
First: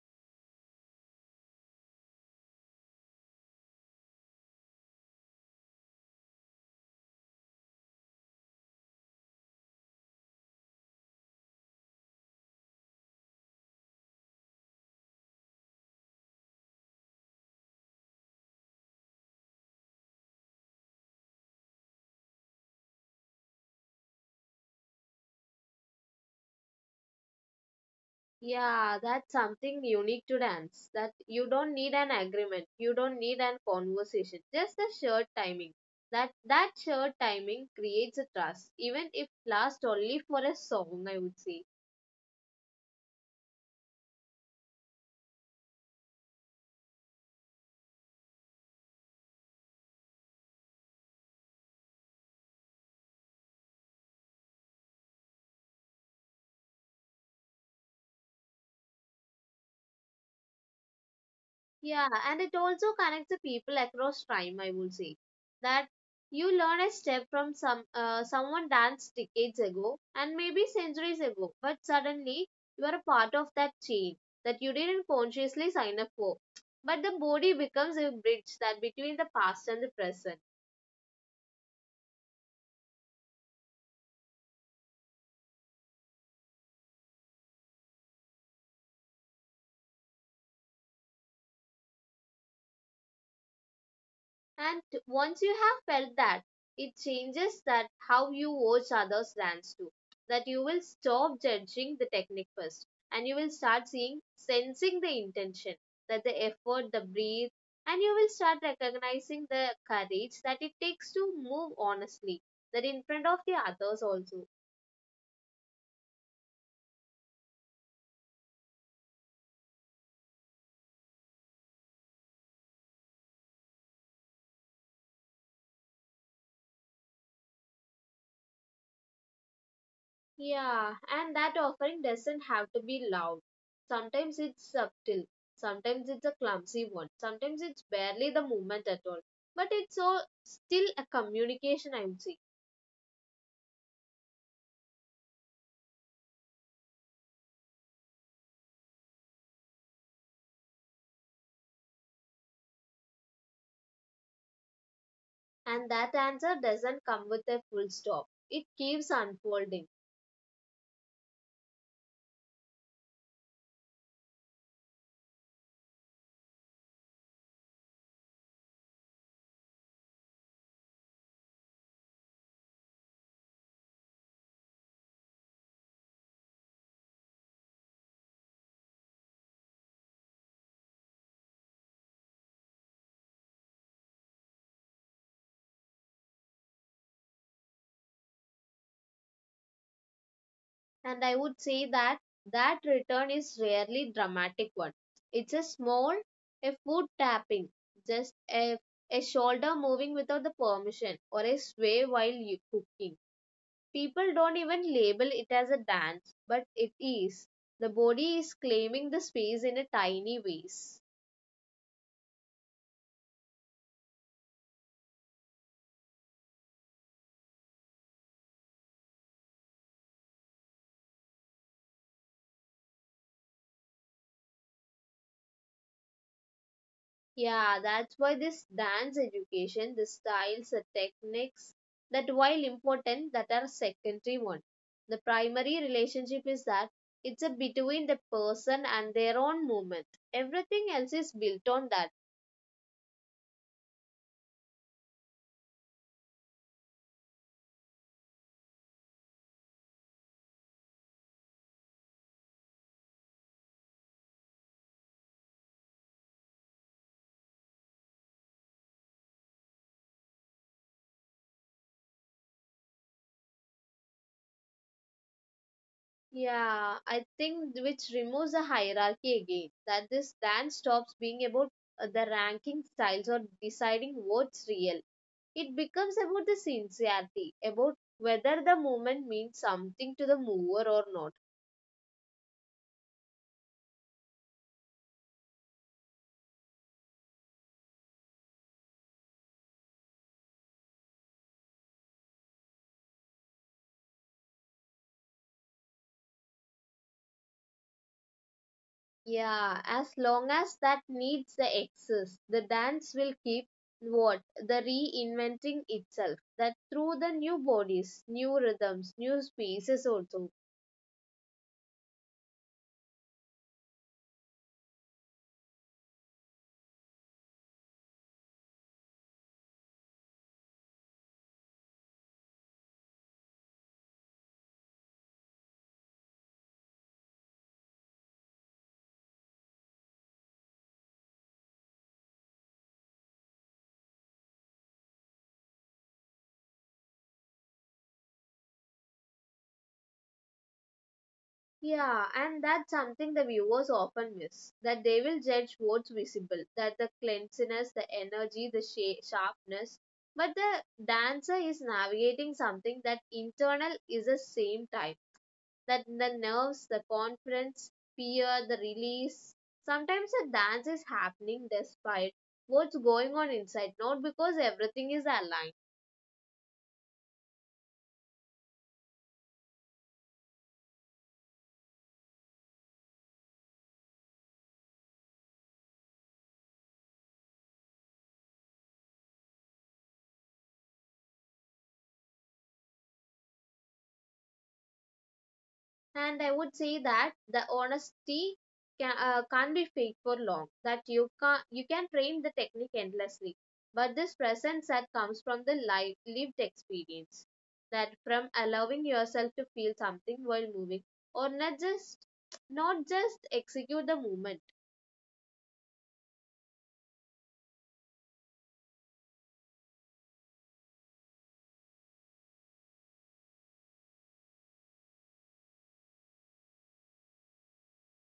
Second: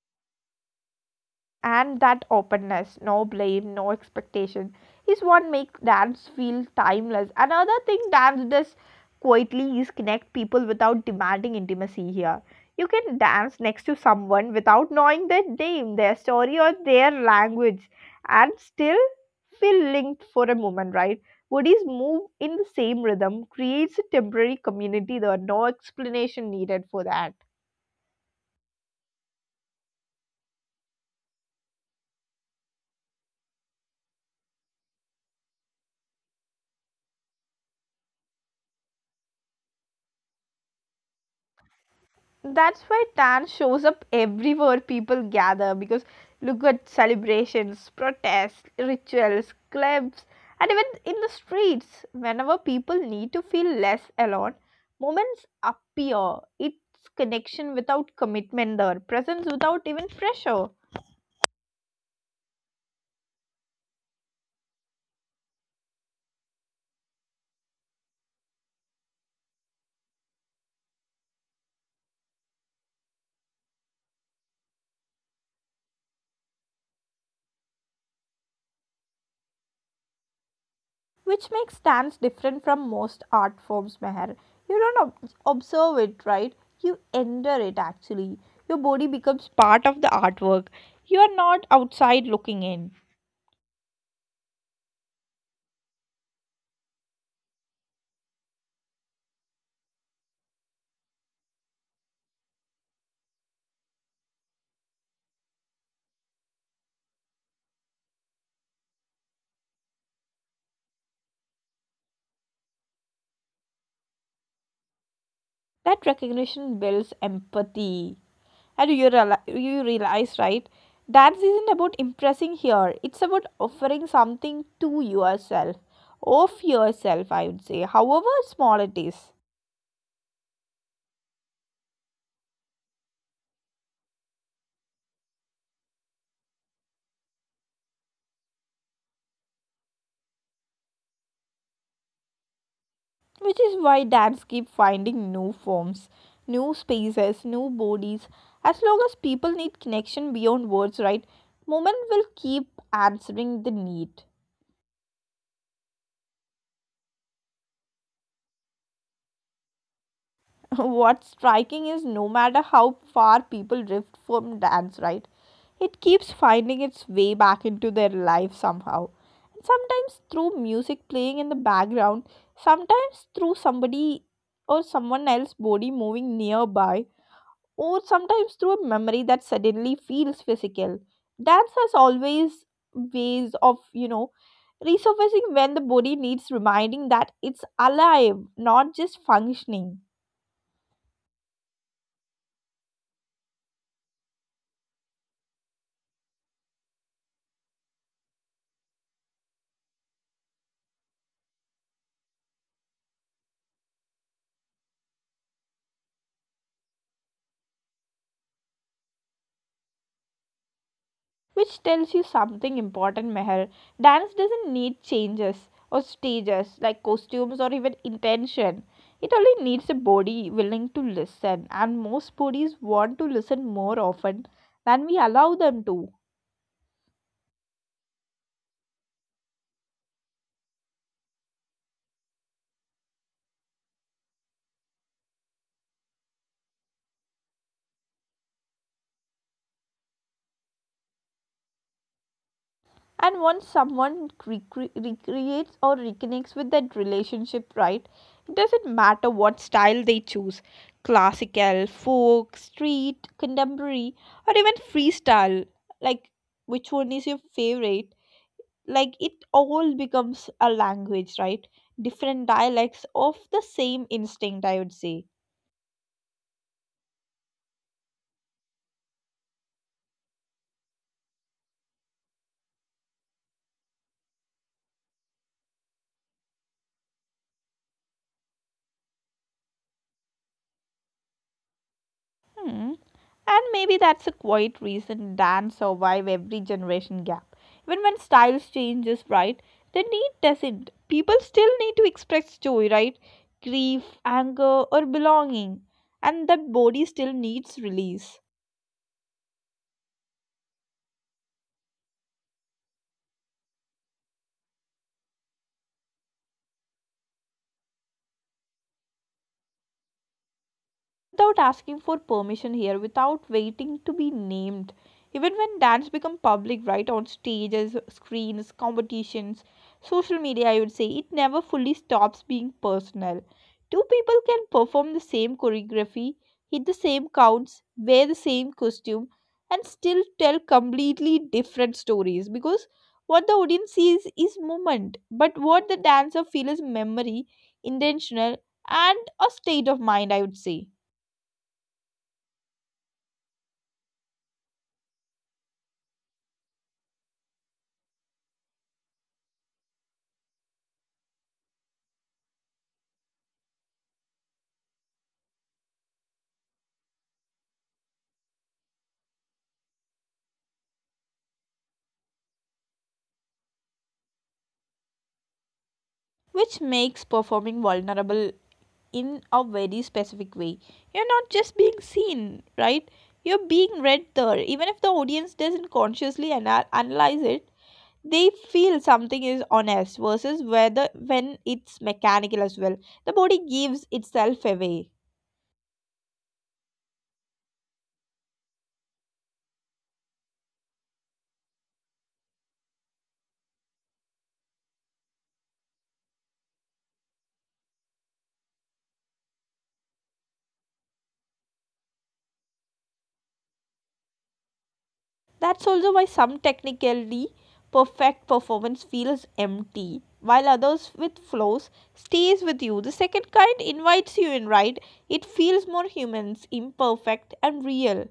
S1: And that openness, no blame, no expectation, is what makes dance feel timeless. Another thing dance does quietly is connect people without demanding intimacy here. You can dance next to someone without knowing their name, their story, or their language, and still feel linked for a moment, right? Bodies move in the same rhythm, creates a temporary community, there are no explanation needed for that.
S2: Yeah, that's something unique to dance. That you don't need an agreement, you don't need an conversation, just the shared timing. That shared timing creates a trust, even if last only for a song, I would say.
S1: That's why tan shows up everywhere people gather, because look at celebrations, protests, rituals, clubs, and even in the streets. Whenever people need to feel less alone, moments appear. It's connection without commitment there, presence without even pressure.
S2: Yeah, and it also connects the people across time, I would say. That you learn a step from someone danced decades ago and maybe centuries ago, but suddenly you are a part of that chain that you didn't consciously sign up for. But the body becomes a bridge that between the past and the present.
S1: Which makes dance different from most art forms, Meher. You don't observe it, right? You enter it actually. Your body becomes part of the artwork. You are not outside looking in.
S2: And once you have felt that, it changes that how you watch others dance too. That you will stop judging the technique first and you will start seeing, sensing the intention, that the effort, the breathe, and you will start recognizing the courage that it takes to move honestly, that in front of the others also.
S1: That recognition builds empathy. And you realize, right, dance isn't about impressing here, it's about offering something to yourself, of yourself, I would say, however small it is.
S2: Yeah, and that offering doesn't have to be loud. Sometimes it's subtle, sometimes it's a clumsy one, sometimes it's barely the movement at all. But it's so still a communication, I would say.
S1: Which is why dams keep finding new forms, new spaces, new bodies. As long as people need connection beyond words, right? Movement will keep answering the need.
S2: And that answer doesn't come with a full stop. It keeps unfolding.
S1: *laughs* What's striking is no matter how far people drift from dance, right? It keeps finding its way back into their life somehow. And sometimes through music playing in the background, sometimes through somebody or someone else body moving nearby, or sometimes through a memory that suddenly feels physical. Dance has always ways of, resurfacing when the body needs reminding that it's alive, not just functioning.
S2: And I would say that that return is rarely dramatic one. It's a small, a foot tapping, just a shoulder moving without the permission, or a sway while you cooking. People don't even label it as a dance, but it is. The body is claiming the space in a tiny ways.
S1: Which tells you something important, Meher. Dance doesn't need changes or stages like costumes or even intention. It only needs a body willing to listen, and most bodies want to listen more often than we allow them to.
S2: Yeah, that's why this dance education, the styles, the techniques, that while important, that are secondary one. The primary relationship is that it's a between the person and their own movement. Everything else is built on that.
S1: And once someone recreates or reconnects with that relationship, right, it doesn't matter what style they choose, classical, folk, street, contemporary, or even freestyle, like which one is your favorite, like it all becomes a language, right? Different dialects of the same instinct, I would say.
S2: Yeah, I think which removes the hierarchy again. That this dance stops being about the ranking styles or deciding what's real. It becomes about the sincerity, about whether the movement means something to the mover or not.
S1: Hmm. And maybe that's a quiet reason dance survive every generation gap. Even when styles changes, right? The need doesn't. People still need to express joy, right? Grief, anger, or belonging, and that body still needs release.
S2: Yeah, as long as that needs the excess, the dance will keep what? The reinventing itself. That through the new bodies, new rhythms, new spaces also.
S1: Without asking for permission here, without waiting to be named. Even when dance become public, right, on stages, screens, competitions, social media, I would say, it never fully stops being personal. Two people can perform the same choreography, hit the same counts, wear the same costume, and still tell completely different stories because what the audience sees is movement, but what the dancer feels is memory, intentional, and a state of mind, I would say.
S2: Yeah, and that's something the viewers often miss. That they will judge what's visible, that the cleanliness, the energy, the sharpness. But the dancer is navigating something that internal is the same time. That the nerves, the confidence, fear, the release. Sometimes the dance is happening despite what's going on inside, not because everything is aligned.
S1: Which makes performing vulnerable in a very specific way. You're not just being seen, right? You're being read there. Even if the audience doesn't consciously analyze it, they feel something is honest versus whether when it's mechanical as well. The body gives itself away.
S2: And I would say that the honesty can't be fake for long. That you can train the technique endlessly, but this presence that comes from the life lived experience, that from allowing yourself to feel something while moving, or not just not just execute the movement.
S1: That's also why some technically perfect performance feels empty, while others with flows stays with you. The second kind invites you in, right? It feels more humans, imperfect and real.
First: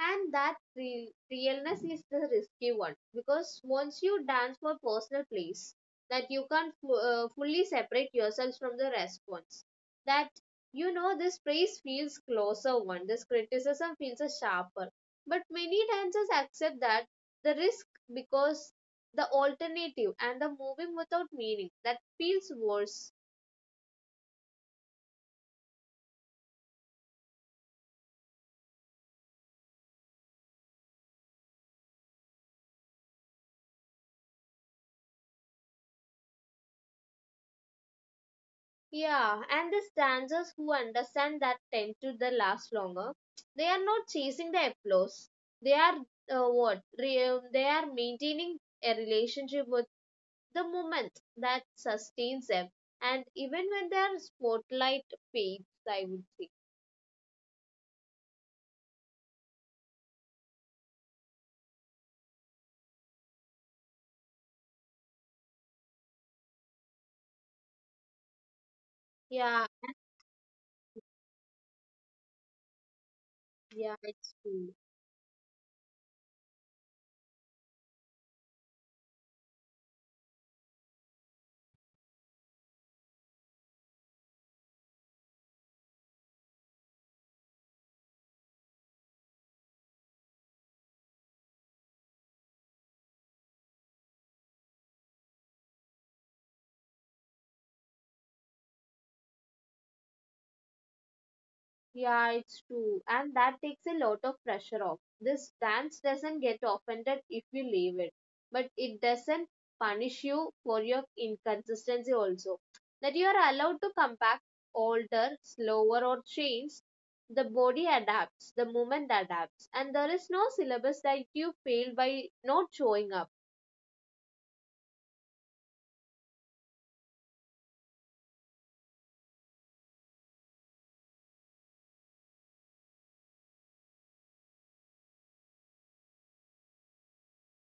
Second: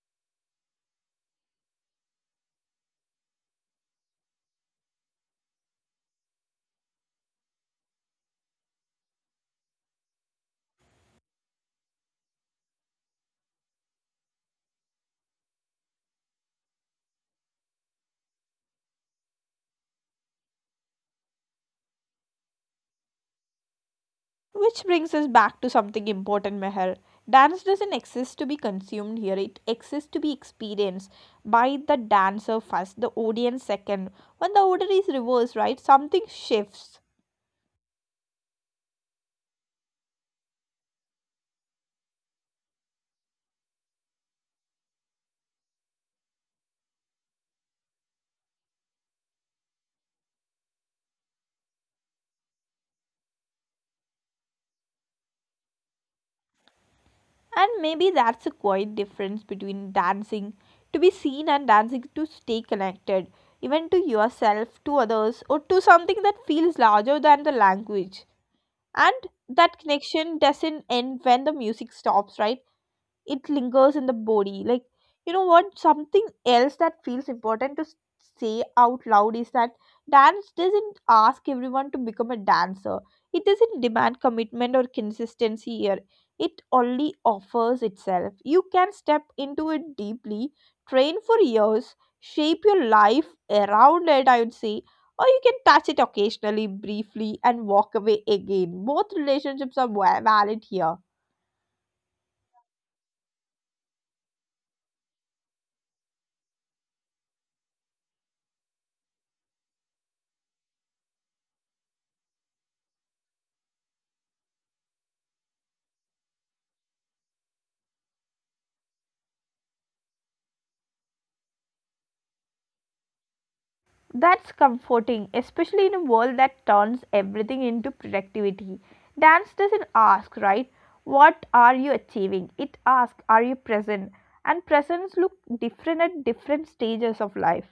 S2: And that realness is the risky one, because once you dance for personal place, that you can't fu- fully separate yourselves from the response. That, you know, this praise feels closer one, this criticism feels a sharper, but many dancers accept that the risk, because the alternative and the moving without meaning that feels worse.
S1: Which brings us back to something important, Meher. Dance doesn't exist to be consumed here, it exists to be experienced by the dancer first, the audience second. When the order is reversed, right, something shifts.
S2: Yeah, and the dancers who understand that tend to the last longer. They are not chasing the applause. They are what? They are maintaining a relationship with the moment that sustains them. And even when their spotlight fades, I would say.
S1: And maybe that's a quiet difference between dancing to be seen and dancing to stay connected, even to yourself, to others, or to something that feels larger than the language. And
S2: Yeah,
S1: that connection doesn't end when the music stops, right? It
S2: yeah,
S1: lingers in the
S2: it's
S1: body
S2: true.
S1: like, what something else that feels important to say out loud is that dance doesn't ask everyone to become a dancer. It doesn't demand commitment or consistency here, it only offers itself. You can step into it deeply, train for years, shape your life around it, I would say, or you can touch it occasionally, briefly, and walk away again. Both relationships are valid here.
S2: Yeah, it's true. And that takes a lot of pressure off. This dance doesn't get offended if you leave it, but it doesn't punish you for your inconsistency also. That you are allowed to come back older, slower, or change. The body adapts, the movement adapts, and there is no syllabus that you fail by not showing up.
S1: That's comforting, especially in a world that turns everything into productivity. Dance doesn't ask, right? What are you achieving? It asks, are you present? And presence look different at different stages of life.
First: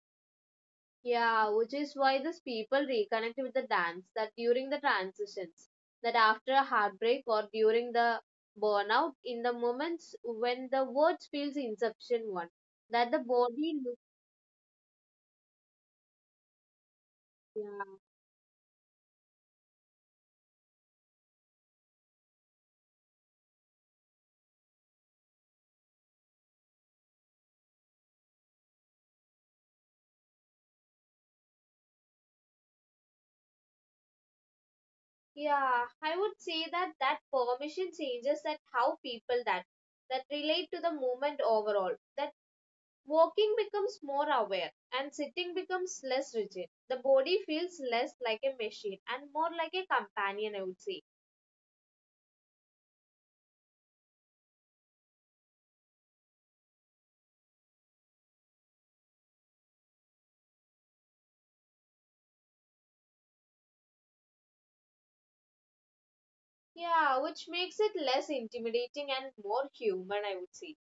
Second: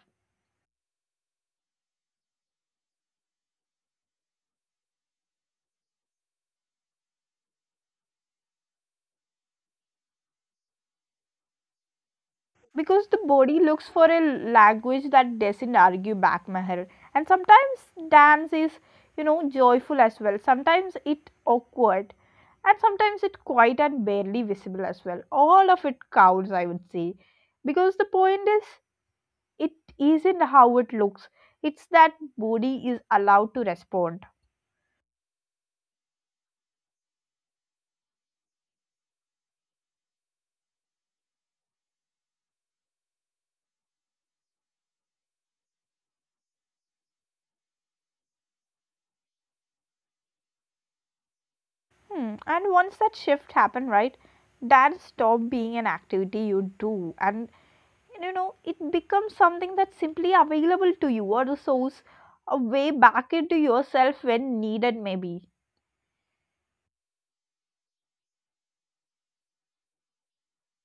S2: Yeah, which is why these people reconnect with the dance that during the transitions, that after a heartbreak or during the burnout, in the moments when the words feels inception one,
S1: Because
S2: that
S1: the
S2: the
S1: body
S2: body
S1: looks
S2: looks.
S1: for a language that doesn't argue back, Meher. And
S2: Yeah.
S1: sometimes dance is, joyful as well. Sometimes it awkward. And sometimes it quiet and barely visible as well. All of it counts, I would say. Because the point is, it isn't how it looks. It's that body is allowed to respond.
S2: Yeah, I would say that that permission changes that how people that that relate to the movement overall. That walking becomes more aware and sitting becomes less rigid. The body feels less like a machine and more like a companion, I would say.
S1: Hmm. And once that shift happened, right, dance stopped being an activity you do, and it becomes something that's simply available to you, or the source, a way back into yourself when needed maybe.
S2: Yeah, which makes it less intimidating and more human, I would say.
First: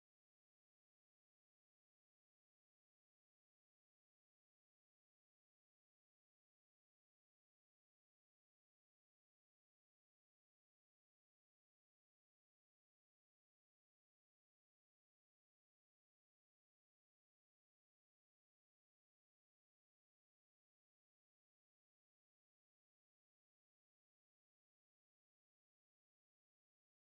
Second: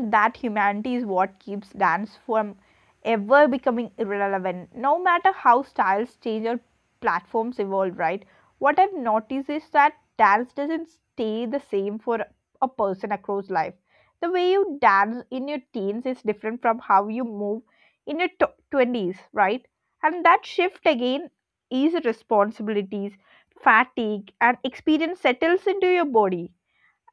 S1: That humanity is what keeps dance from ever becoming irrelevant, no matter how styles change or platforms evolve, right? What I've noticed is that dance doesn't stay the same for a person across life. The way you dance in your teens is different from how you move in your tw 20s, right? And that shift again is responsibilities, fatigue, and experience settles into your body,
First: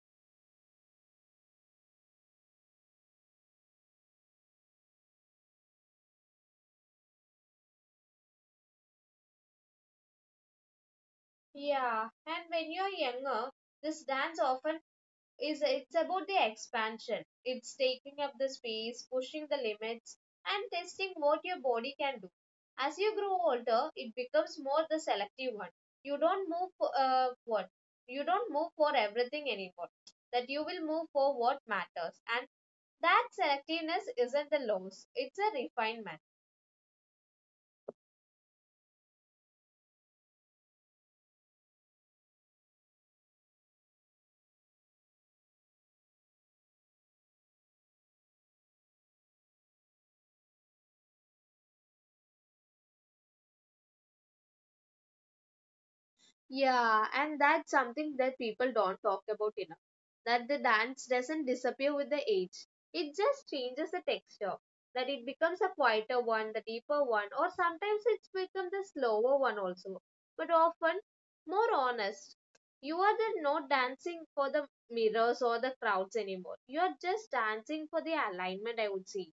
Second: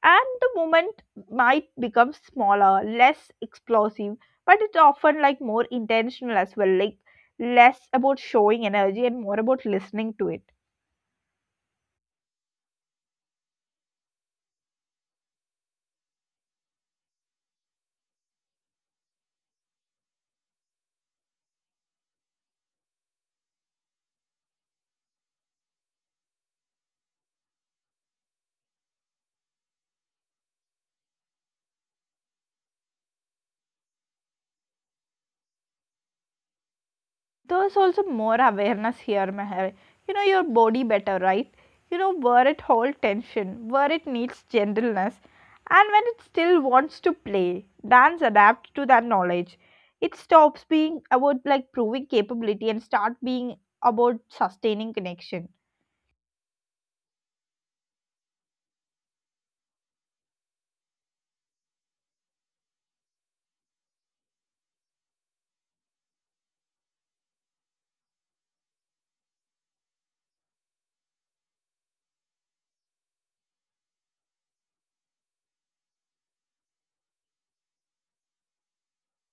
S1: and the movement might become smaller, less explosive, but it's often like more intentional as well, like less about showing energy and more about listening to it.
S2: Yeah, and when you're younger, this dance often is it's about the expansion. It's taking up the space, pushing the limits, and testing what your body can do. As you grow older, it becomes more the selective one. You don't move for what? You don't move for everything anymore. That you will move for what matters, and that selectiveness isn't the loss; it's a refinement.
S1: There's also more awareness here, Meher. You know your body better, right? You know where it holds tension, where it needs gentleness, and when it still wants to play. Dance adapts to that knowledge. It stops being about like proving capability and start being about sustaining connection.
S2: Yeah, and that's something that people don't talk about enough. That the dance doesn't disappear with the age. It just changes the texture. That it becomes a quieter one, the deeper one, or sometimes it becomes a slower one also. But often more honest. You are the not dancing for the mirrors or the crowds anymore. You are just dancing for the alignment, I would say.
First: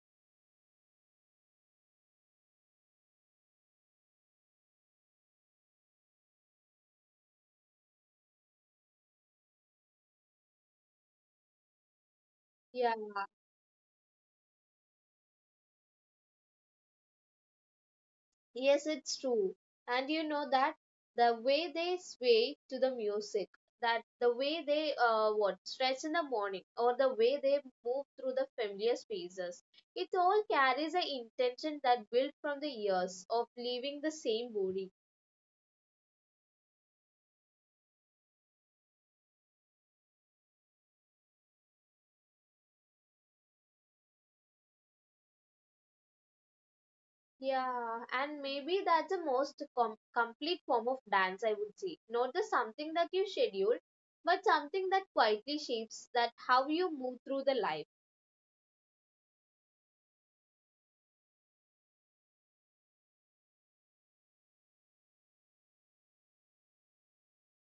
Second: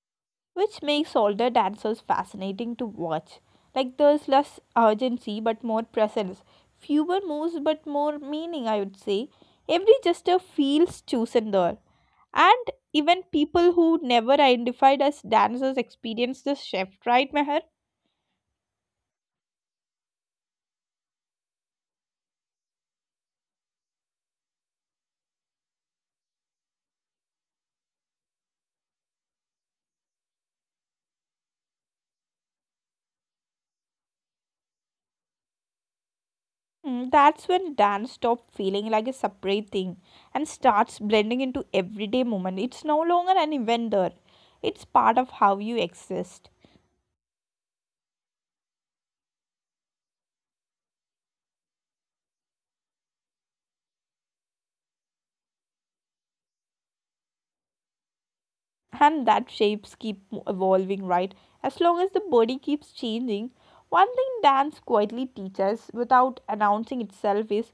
S1: Which makes older dancers fascinating to watch. Like there's less urgency but more presence, fewer moves but more meaning, I would say. Every gesture feels chosen there. And
S2: Yeah.
S1: even people who never identified as dancers experience this shift, right, Meher?
S2: Yes, it's true. And you know that the way they sway to the music, that the way they what stretch in the morning, or the way they move through the familiar spaces, it all carries an intention that built from the years of leaving the same body.
S1: Mm, that's when dance stops feeling like a separate thing and starts blending into everyday moment. It's no longer an event there. It's part of how you exist.
S2: Yeah, and maybe that's the most complete form of dance, I would say. Not the something that you schedule, but something that quietly shapes that how you move through the life.
S1: And that shapes keep evolving, right? As long as the body keeps changing, one thing dance quietly teaches without announcing itself is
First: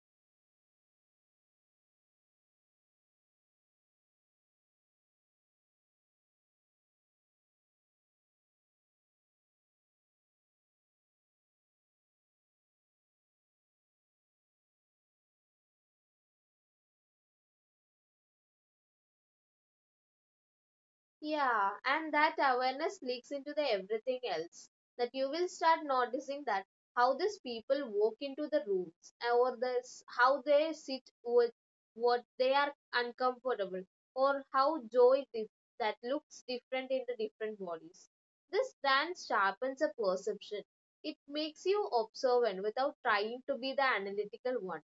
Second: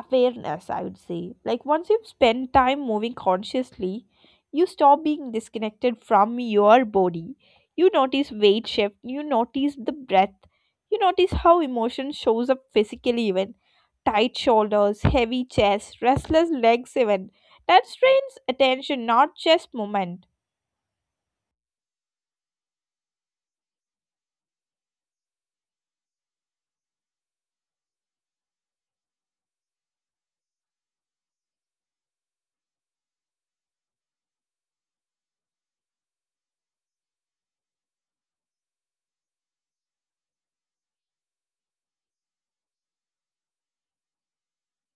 S1: awareness, I would say. Like once you spend time moving consciously, you stop being disconnected from your body. You notice weight shift, you notice the breath, you notice how emotion shows up physically, even tight shoulders, heavy chest, restless legs, even that strains attention, not just movement.
S2: Yeah, and that awareness leaks into the everything else. That you will start noticing that how these people walk into the rooms or this how they sit with what they are uncomfortable or how that looks different in the different bodies. This then sharpens a perception. It makes you observant without trying to be the analytical one.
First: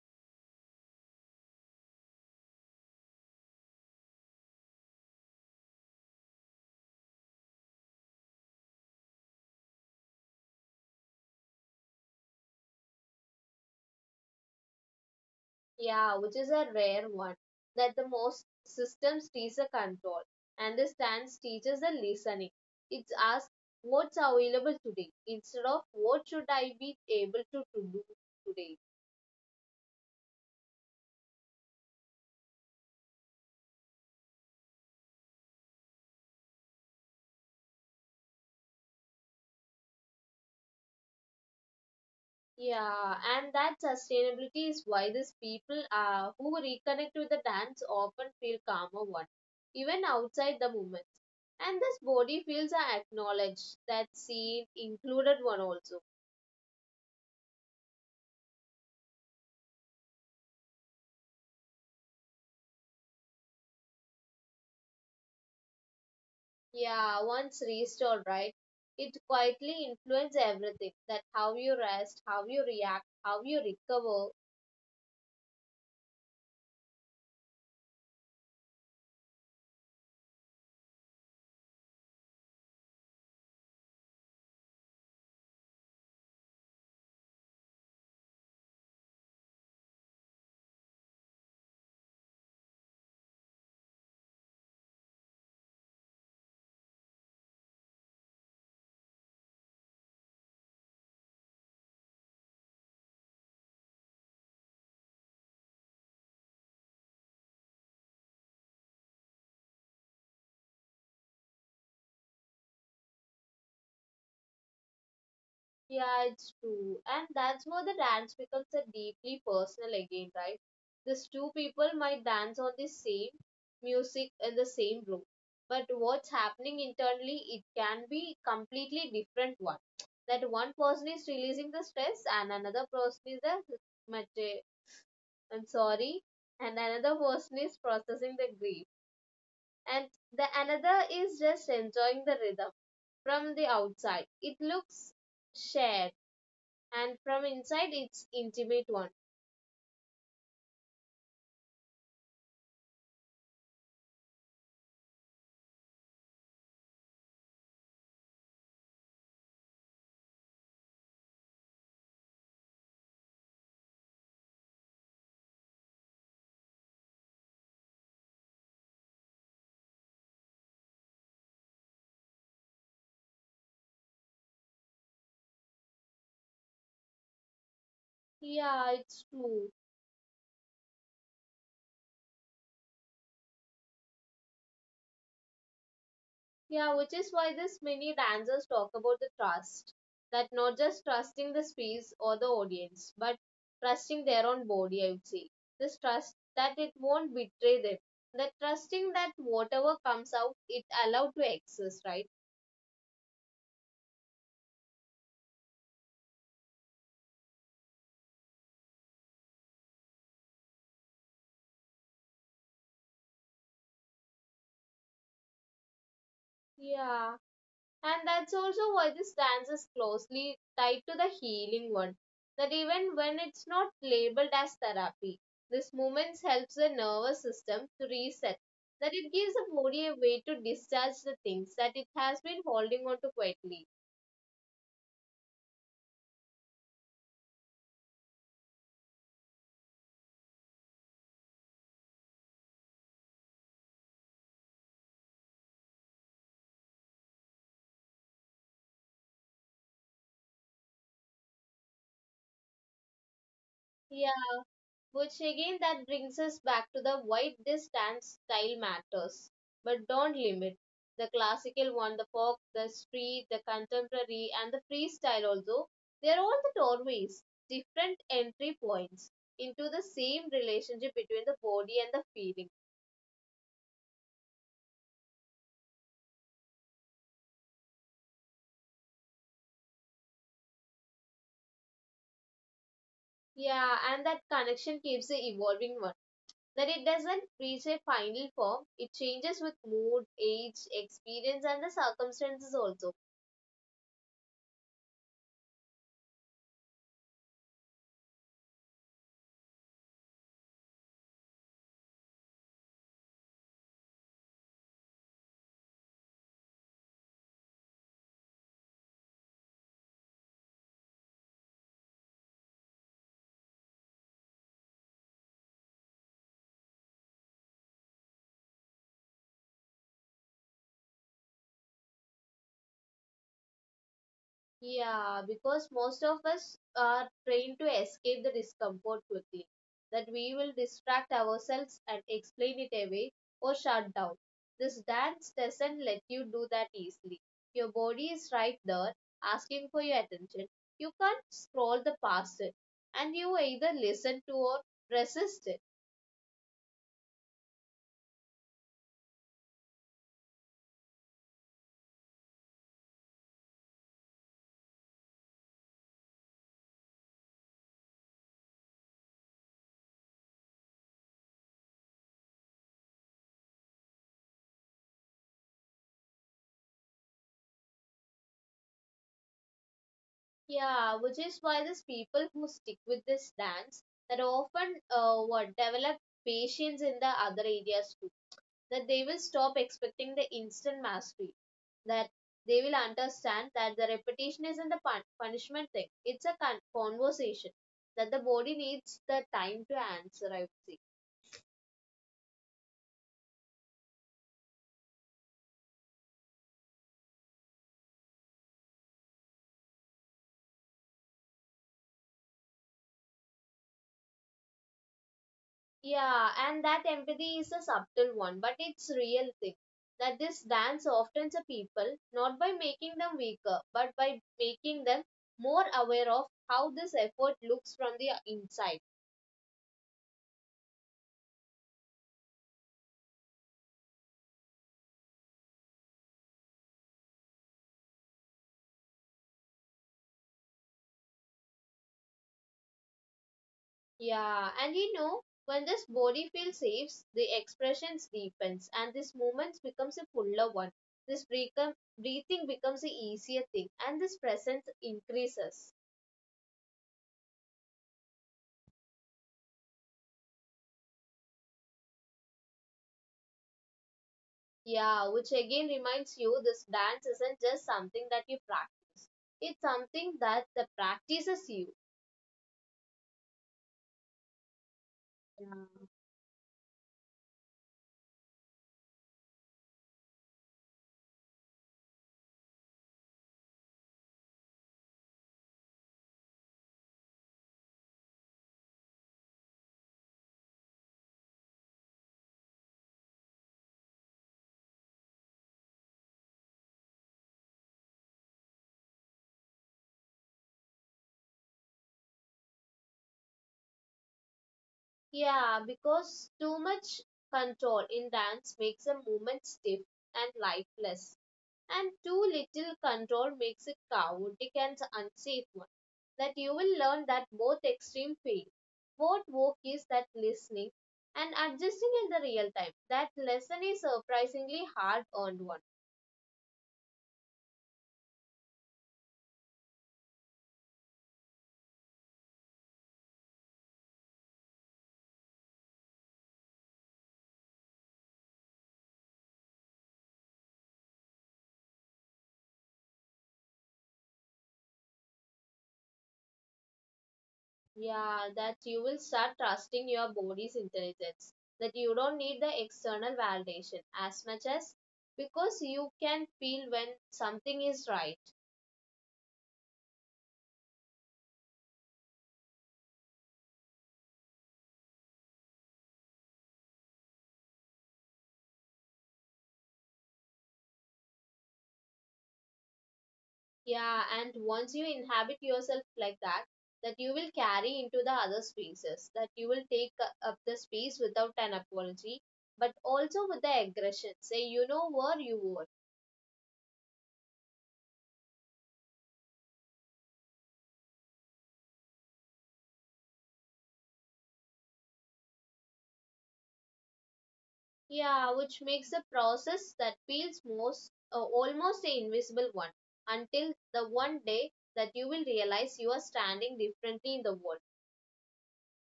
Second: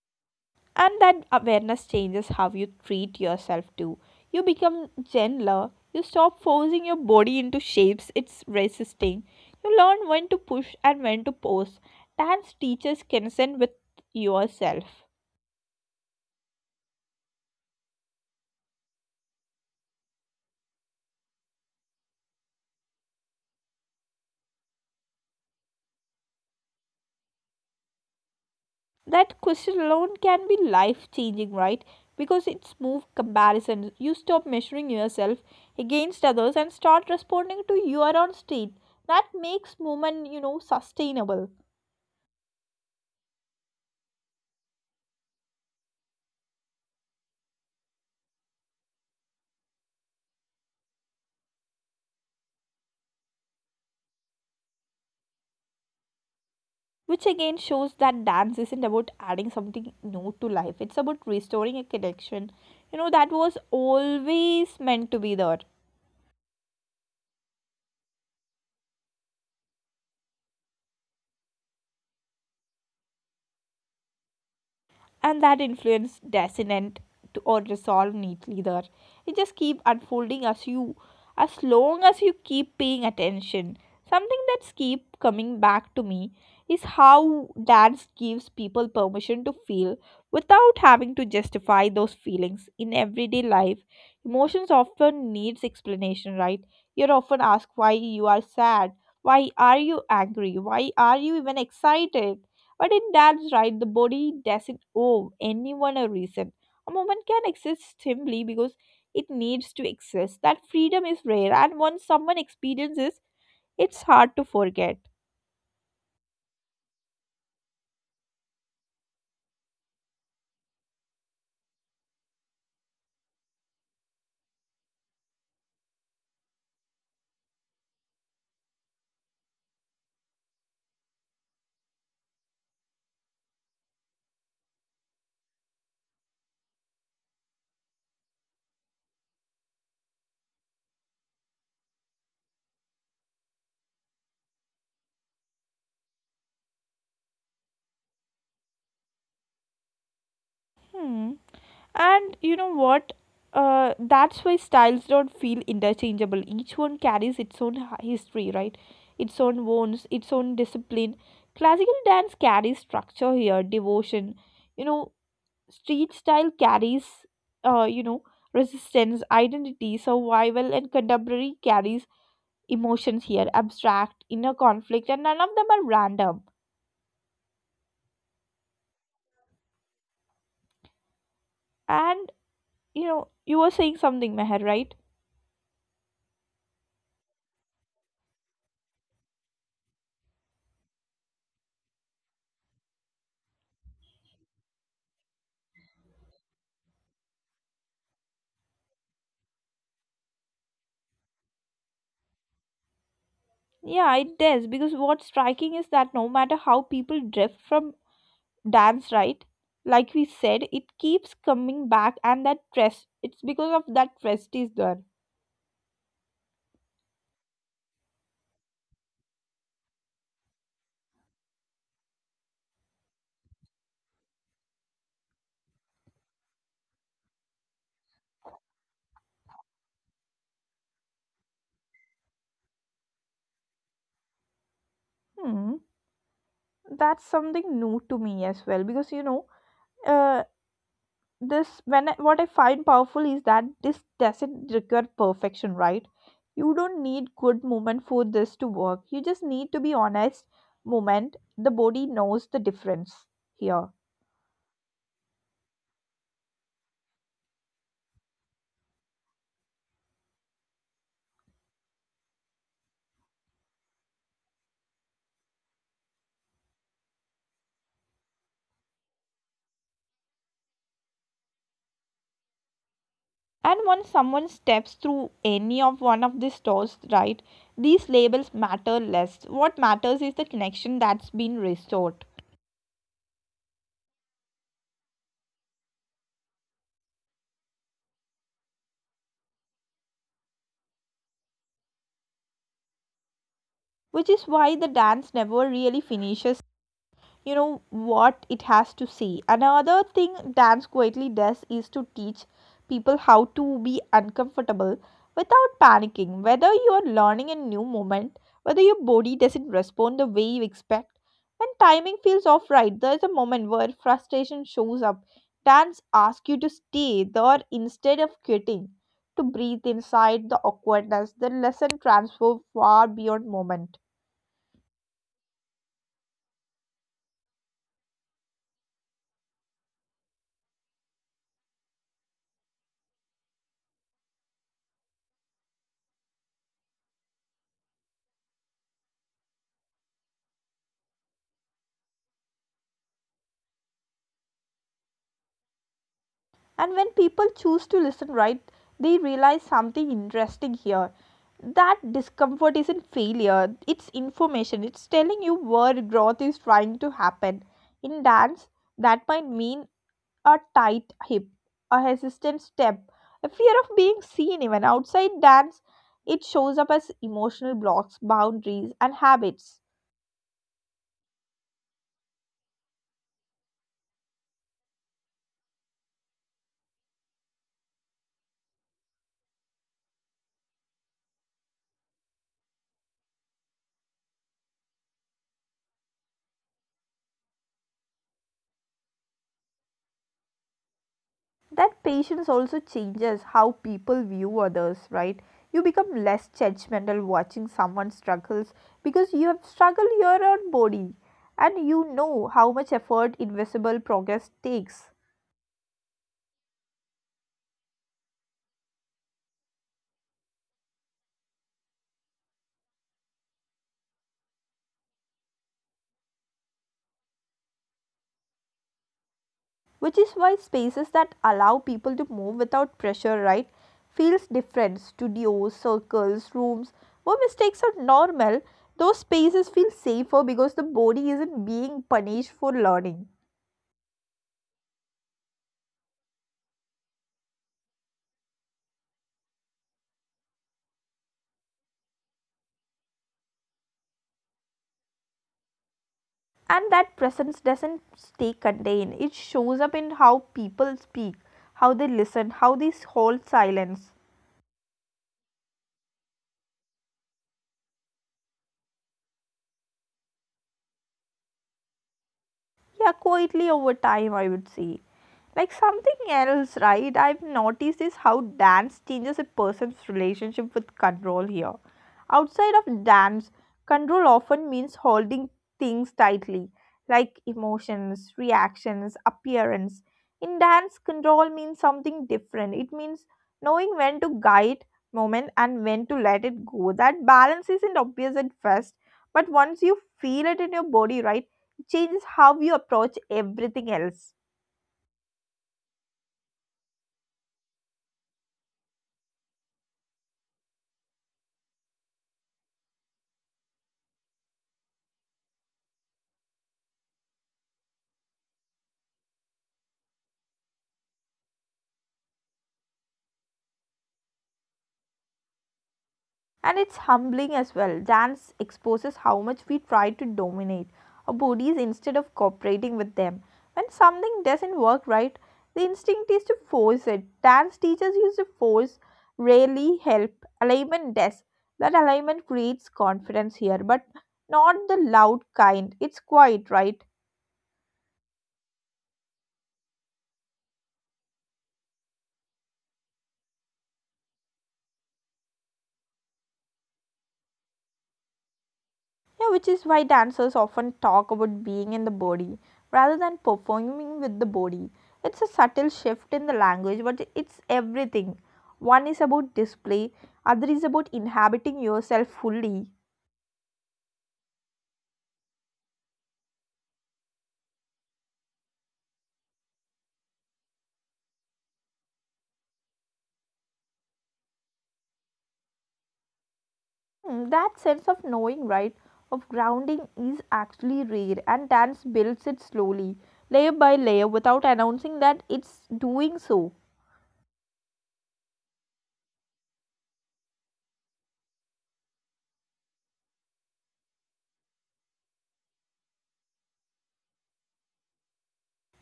S1: And that awareness changes how you treat yourself too. You become gentler. You stop forcing your body into shapes it's resisting. You learn when to push and when to pause. Dance teaches consent with yourself.
S2: Yeah, which is a rare one. That the most systems teach the control and the stance teaches the listening. It asks what's available today instead of what should I be able to do today.
S1: That question alone can be life changing, right? Because it's move comparison. You stop measuring yourself against others and start responding to your own state. That makes movement, sustainable.
S2: Yeah, and that sustainability is why these people who reconnect with the dance often feel calmer one, even outside the movements. And this body feels are acknowledged, that seen, included one also.
S1: Which again shows that dance isn't about adding something new to life, it's about restoring a connection, that was always meant to be there.
S2: Yeah, once restored, right? It quietly influences everything. That how you rest, how you react, how you recover.
S1: And that influence doesn't to or resolve neatly there. It just keep unfolding as you as long as you keep paying attention. Something that's keep coming back to me is how dance gives people permission to feel without having to justify those feelings in everyday life. Emotions often needs explanation, right? You're often asked why you are sad, why are you angry, why are you even excited? But in Dad's right, the body doesn't owe anyone a reason. A moment can exist simply because it needs to exist. That freedom is rare, and once someone experiences, it's hard to forget.
S2: Yeah, it's true. And that's where the dance becomes a deeply personal again, right? These two people might dance on the same music in the same room. But what's happening internally, it can be completely different one. That one person is releasing the stress and the I'm sorry, another person is processing the grief, and the another is just enjoying the rhythm. From the outside, it looks shared, and from inside, it's intimate one.
S1: Hmm. And you know what? That's why styles don't feel interchangeable. Each one carries its own history, right? Its own wounds, its own discipline. Classical dance carries structure here, devotion, you know, street style carries, uh, you know, resistance, identity, survival, and contemporary carries emotions here, abstract, inner conflict, and none of them are random.
S2: Yeah, it's true.
S1: And you know, you were saying something, Meher, right?
S2: Yeah, which is why this many dancers talk about the trust, that not just trusting the space or the audience, but trusting their own body. I would say this trust that it won't betray them, the trusting that whatever comes out it allowed to exist, right?
S1: Yeah, it does, because what's striking is that no matter how people drift from dance, right? Like we said, it keeps coming back, and that trust, it's because of that trust is there.
S2: Yeah, and that's also why this dance is closely tied to the healing one. That even when it's not labeled as therapy, this movement helps the nervous system to reset. That it gives the body a way to discharge the things that it has been holding on to quietly.
S1: Hmm, that's something new to me as well because Uh, this when what I find powerful is that this doesn't require perfection, right? You don't need good moment for this to work, you just need to be honest moment. The body knows the difference here.
S2: Yeah, which again that brings us back to the why distance style matters. But don't limit. The classical one, the folk, the street, the contemporary, and the freestyle also, they are all the doorways, different entry points into the same relationship between the body and the feeling.
S1: And once someone steps through any of one of these doors, right, these labels matter less. What matters is the connection that's been restored.
S2: Yeah, and that connection keeps the evolving one. That it doesn't reach a final form, it changes with mood, age, experience, and the circumstances also.
S1: Which is why the dance never really finishes, you know what it has to see. Another thing dance quietly does is to teach people how to be uncomfortable without panicking. Whether you are learning a new movement, whether your body doesn't respond the way you expect, when timing feels off, right, there's a moment where frustration shows up. Dance asks you to stay there instead of quitting, to breathe inside the awkwardness. The lesson transfer far beyond moment.
S2: Yeah, because most of us are trained to escape the discomfort quickly, that we will distract ourselves and explain it away or shut down. This dance doesn't let you do that easily. Your body is right there asking for your attention. You can't scroll the past it, and you either listen to or resist it.
S1: And when people choose to listen, right, they realize something interesting here. That discomfort isn't failure, it's information. It's telling you where growth is trying to happen. In dance, that might mean a tight hip, a hesitant step, a fear of being seen, even. Outside dance, it shows up as emotional blocks, boundaries, and habits.
S2: Yeah, which is why these people who stick with this dance that often what develop patience in the other areas too, that they will stop expecting the instant mastery, that they will understand that the repetition isn't the punishment thing, it's a conversation, that the body needs the time to answer, I would say.
S1: That patience also changes how people view others, right? You become less judgmental watching someone struggles because you have struggled your own body, and you know how much effort invisible progress takes.
S2: Yeah, and that empathy is a subtle one, but it's real thing, that this dance often the people, not by making them weaker, but by making them more aware of how this effort looks from the inside.
S1: Which is why spaces that allow people to move without pressure, right, feels different. Studios, circles, rooms where mistakes are normal, those spaces feel safer because the body isn't being punished for learning.
S2: Yeah, and you know, when this body feel saves, the expressions deepens and this movement becomes a fuller one. This become, breathing becomes a easier thing and this presence increases.
S1: And that presence doesn't stay contained. It shows up in how people speak, how they listen, how they hold silence.
S2: Yeah, which again reminds you this dance isn't just something that you practice. It's something that the practices you.
S1: Yeah, quietly over time, I would say. Like
S2: Yeah.
S1: something else, right, I've noticed is how dance changes a person's relationship with control here. Outside of dance, control often means holding things tightly, like emotions, reactions, appearance. In dance, control means something different. It means knowing when to guide moment and when to let it go. That balance isn't obvious at first, but once you feel it in your body, right, changes how you approach everything else.
S2: Yeah, because too much control in dance makes a movement stiff and lifeless, and too little control makes it chaotic and unsafe one. That you will learn that both extreme fail. What work is that listening and adjusting in the real time. That lesson is surprisingly hard earned one.
S1: And it's humbling as well. Dance exposes how much we try to dominate our bodies instead of cooperating with them. When something doesn't work right, the instinct is to force it. Dance teachers use to force, rarely help. Alignment does. That alignment creates confidence here, but not the loud kind. It's quiet, right?
S2: Yeah, that you will start trusting your body's intelligence. That you don't need the external validation as much as because you can feel when something is right.
S1: Yeah, which is why dancers often talk about being in the body rather than performing with the body. It's a subtle shift in the language, but it's everything. One is about display, other is about inhabiting yourself fully.
S2: Yeah, and once you inhabit yourself like that, that you will carry into the other spaces, that you will take up the space without an apology, but also with the aggression. Say, you know where you were.
S1: Hmm, that sense of knowing, right, of grounding is actually rare, and dance builds it slowly, layer by layer, without announcing that it's doing so.
S2: Yeah, which makes the process that feels most almost an invisible one until the one day that you will realize you are standing differently in the world.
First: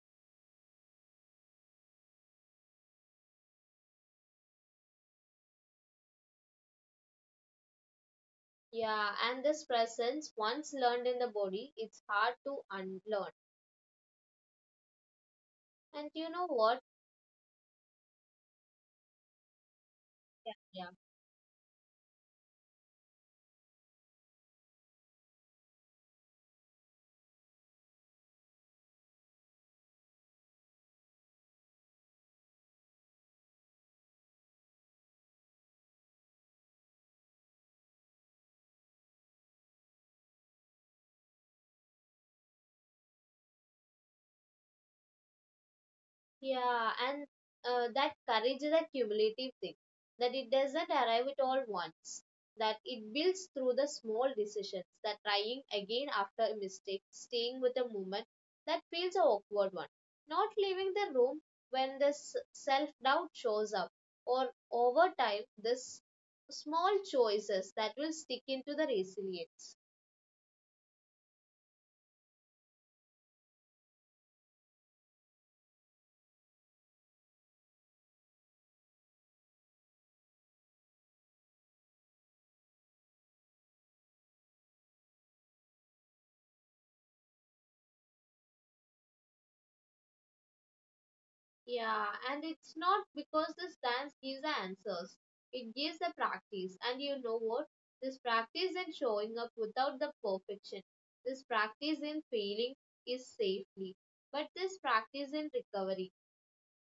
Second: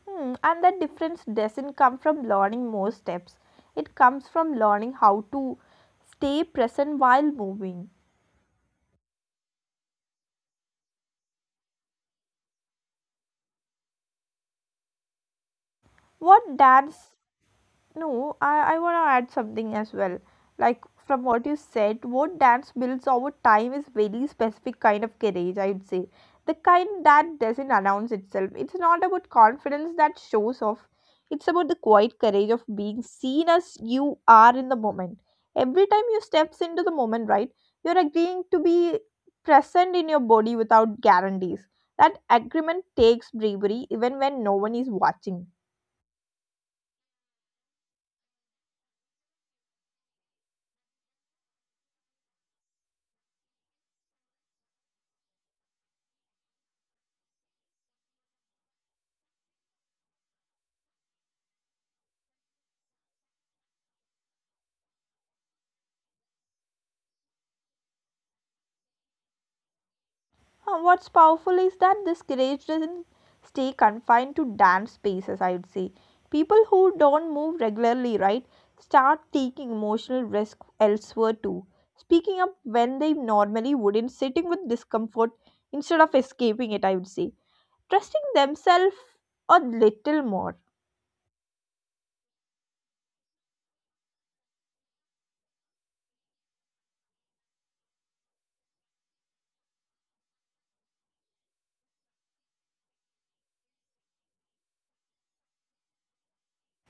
S1: Hmm, and that difference doesn't come from learning more steps. It comes from learning how to stay present while moving.
S2: Yeah, and this presence, once learned in the body, it's hard to unlearn. And you know
S1: What
S2: what?
S1: dance No, I want to add something as well.
S2: Yeah.
S1: Like
S2: Yeah.
S1: from what you said, what dance builds over time is very specific kind of courage, I would say. The kind that doesn't announce itself. It's not about confidence that shows off. It's about the quiet courage of being seen as you are in the moment. Every time you steps into the moment, right, you're agreeing to be present in your body without guarantees. That agreement takes bravery even when no one is watching.
S2: Yeah, and that courage is a cumulative thing, that it doesn't arrive at all once, that it builds through the small decisions, that trying again after a mistake, staying with a moment that feels a awkward one, not leaving the room when the self doubt shows up, or over time, this small choices that will stick into the resilience.
S1: What's powerful is that this courage doesn't stay confined to dance spaces, I would say. People who don't move regularly, right, start taking emotional risk elsewhere too. Speaking up when they normally wouldn't, sitting with discomfort instead of escaping it, I would say. Trusting themselves a little more.
S2: Yeah, and it's not because the stance gives the answers. It gives the practice. And you know what? This practice in showing up without the perfection. This practice in failing is safely. But this practice in recovery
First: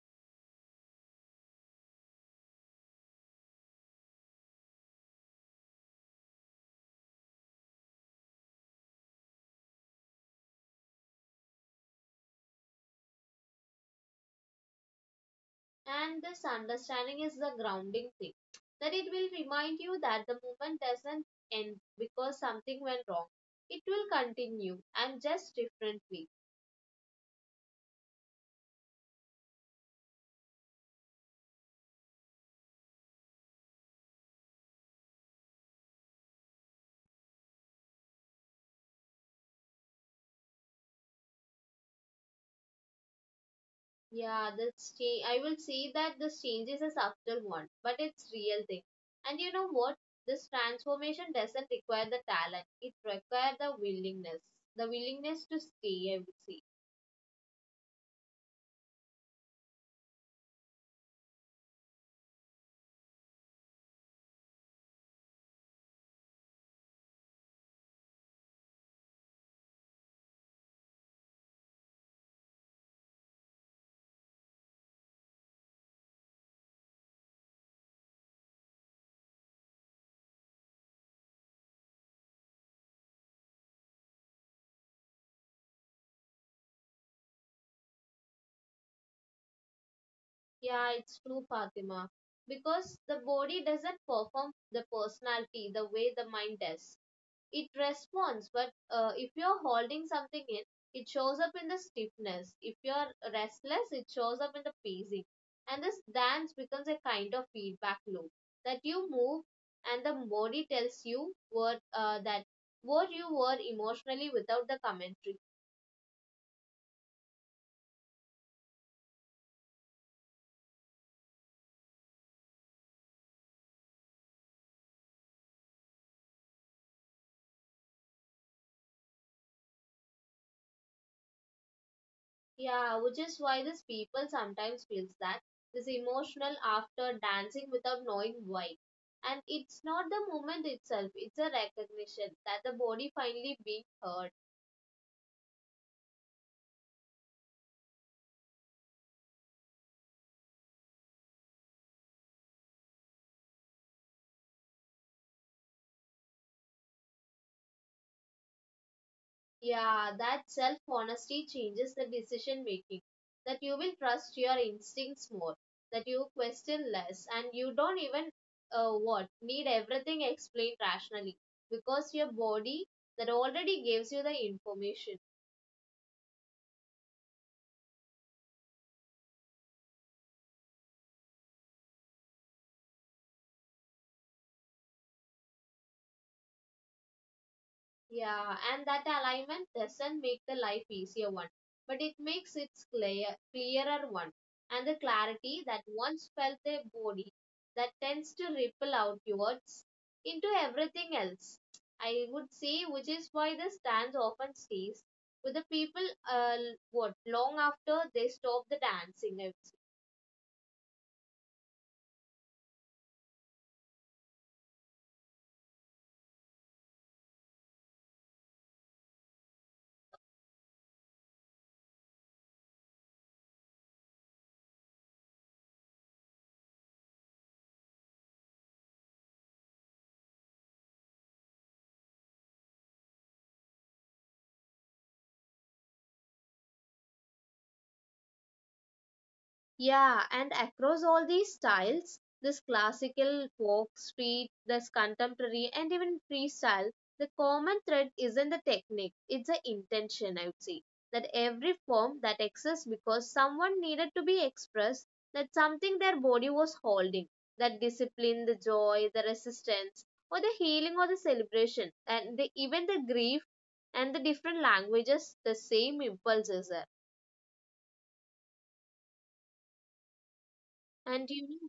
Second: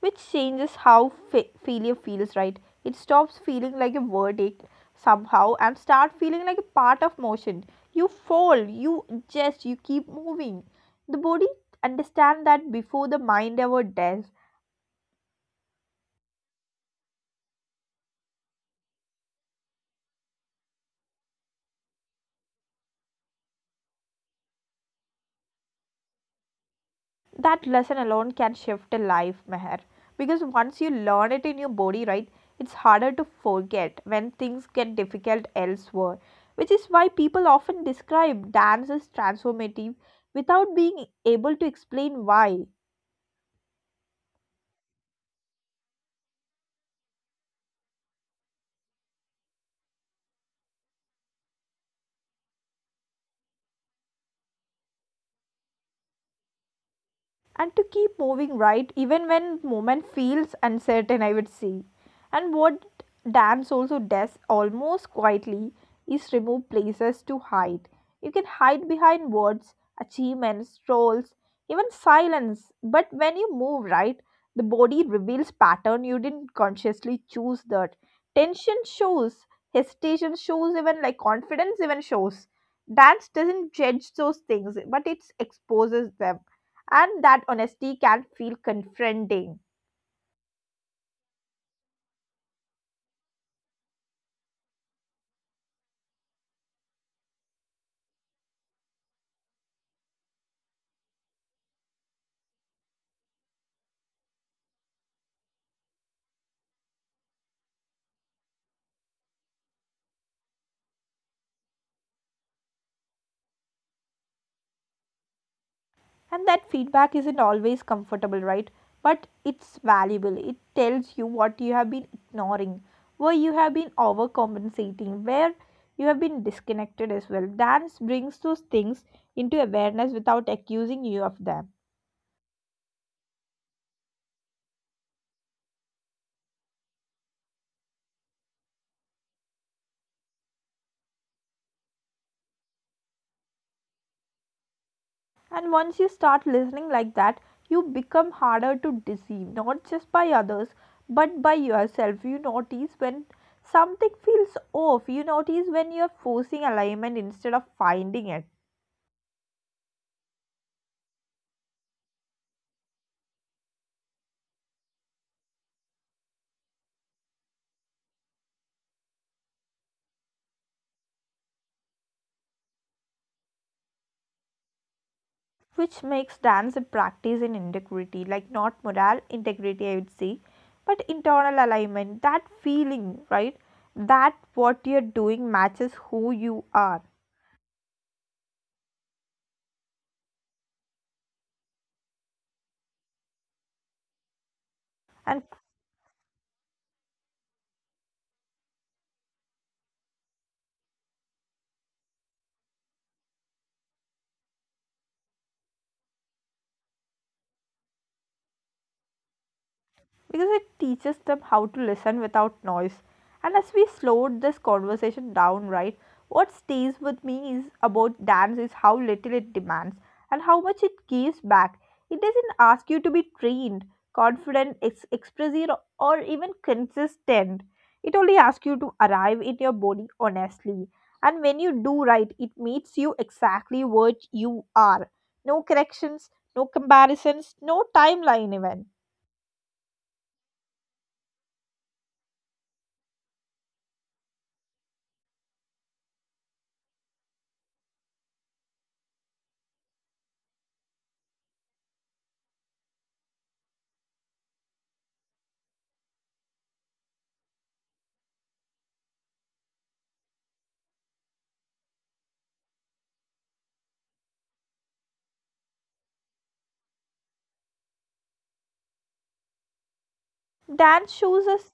S1: Which changes how failure feels, right? It stops feeling like a verdict somehow and start feeling like a part of motion. You fall, you adjust, you keep moving. The body understand that before the mind ever does.
S2: and this understanding is the grounding thing. That it will remind you that the movement doesn't end because something went wrong. It will continue and just differently.
S1: That lesson alone can shift a life, Meher, because once you learn it in your body, right, it's harder to forget when things get difficult elsewhere. Which is why people often describe dance as transformative without being able to explain why.
S2: Yeah, that's change. I will say that this changes is after one, but it's real thing. And you know what? This transformation doesn't require the talent. It requires the willingness to stay. I would say.
S1: And to keep moving, right, even when movement feels uncertain, I would say. And what dance also does almost quietly is remove places to hide. You can hide behind words, achievements, roles, even silence, but when you move, right, the body reveals pattern you didn't consciously choose. That tension shows, hesitation shows, even like confidence even shows. Dance doesn't judge those things, but it exposes them, and that honesty can feel confronting.
S2: Yeah, it's true, Fatima. Because the body doesn't perform the personality the way the mind does. It responds, but if you're holding something in, it shows up in the stiffness, if you're restless it shows up in the pacing, and this dance becomes a kind of feedback loop, that you move and the body tells you what that what you were emotionally without the commentary.
S1: And that feedback isn't always comfortable, right, but it's valuable. It tells you what you have been ignoring, where you have been overcompensating, where you have been disconnected as well. Dance brings those things into awareness without accusing you of them.
S2: Yeah, which is why these people sometimes feels that this emotional after dancing without knowing why, and it's not the moment itself, it's a recognition that the body finally being heard.
S1: And once you start listening like that, you become harder to deceive, not just by others, but by yourself. You notice when something feels off, you notice when you're forcing alignment instead of finding it.
S2: Yeah, that self honesty changes the decision making. That you will trust your instincts more, that you question less, and you don't even what need everything explained rationally because your body that already gives you the information.
S1: Which makes dance a practice in integrity, like not moral integrity, I would say, but internal alignment, that feeling, right? That what you're doing matches who you are.
S2: Yeah, and that alignment doesn't make the life easier one, but it makes it clear, clearer one. And the
S1: And
S2: clarity that once felt their body that tends to ripple outwards into everything else. I would say, which is why the dance often stays with the people what long after they stop the dancing. I would.
S1: because it teaches them how to listen without noise. And as we slowed this conversation down, right, what stays with me is about dance is how little it demands and how much it gives back. It doesn't ask you to be trained, confident, expressive, or even consistent. It only asks you to arrive in your body honestly. And when you do right, it meets you exactly what you are. No corrections, no comparisons, no timeline even.
S2: Yeah, and across all these styles, this classical, folk, street, this contemporary, and even freestyle, the common thread isn't the technique, it's the intention, I would say. That every form that exists because someone needed to be expressed, that something their body was holding, that discipline, the joy, the resistance, or the healing or the celebration, and the, even the grief and the different languages, the same impulses are.
S1: That
S2: And you
S1: shows us.
S2: know,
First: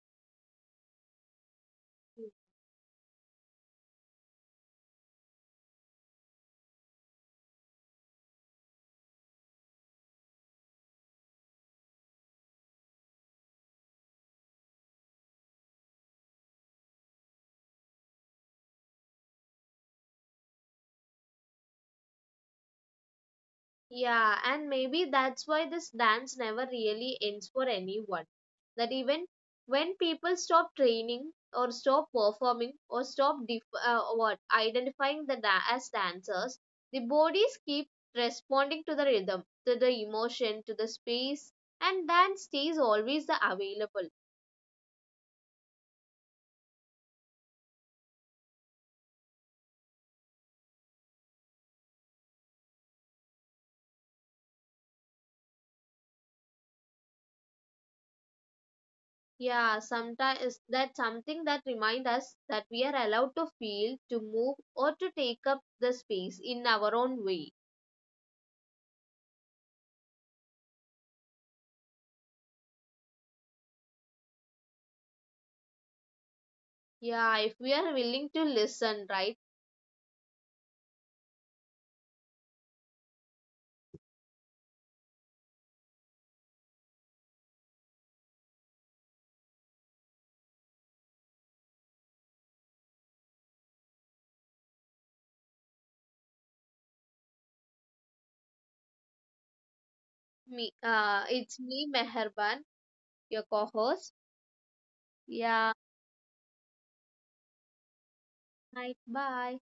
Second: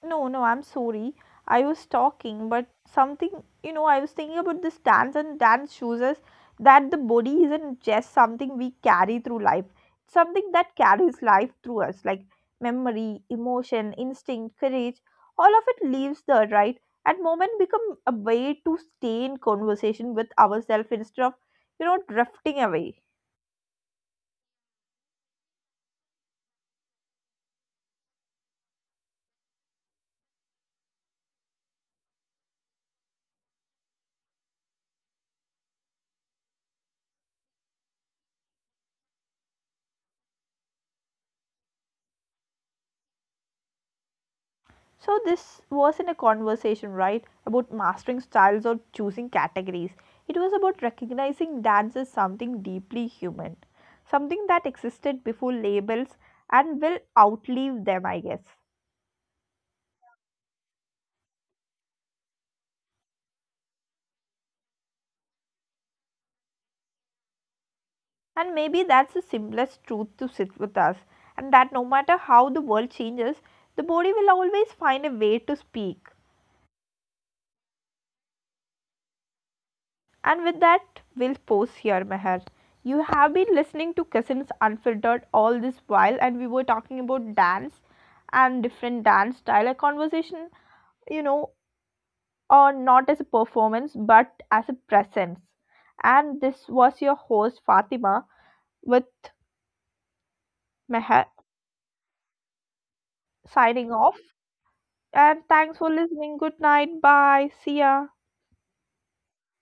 S1: No, no, I'm sorry. I was talking, but something, you know, I was thinking about this dance, and dance shows us that the body isn't just something we carry through life, it's something that carries life through us, like memory, emotion, instinct, courage. All of it leaves the right? At moment become a way to stay in conversation with ourselves instead of, you know, drifting away.
S2: yeah, and maybe that's why this dance never really ends for anyone. That even when people stop training or stop performing or stop what identifying the as dancers, the bodies keep responding to the rhythm, to the emotion, to the space, and dance stays always the available.
S1: So this was in a conversation, right, about mastering styles or choosing categories. It was about recognizing dance as something deeply human, something that existed before labels and will outlive them, I guess.
S2: Yeah, sometimes that's something that reminds us that we are allowed to feel, to move, or to take up the space in our own way.
S1: And maybe that's the simplest truth to sit with us, and that no matter how the world changes, the body will always find a way to speak.
S2: Yeah, if we are willing to listen, right?
S1: And with that, we'll pause here, Meher. You have been listening to Cousins Unfiltered all this while, and we were talking about dance and different dance style. A conversation, you know, or not as a performance, but as a presence. And this was your host, Fatima, with Meher
S2: It's me, Meherban, your
S1: signing
S2: co-host.
S1: off. And
S2: Yeah,
S1: thanks for listening. Good night. Bye. See ya.
S2: right. Bye.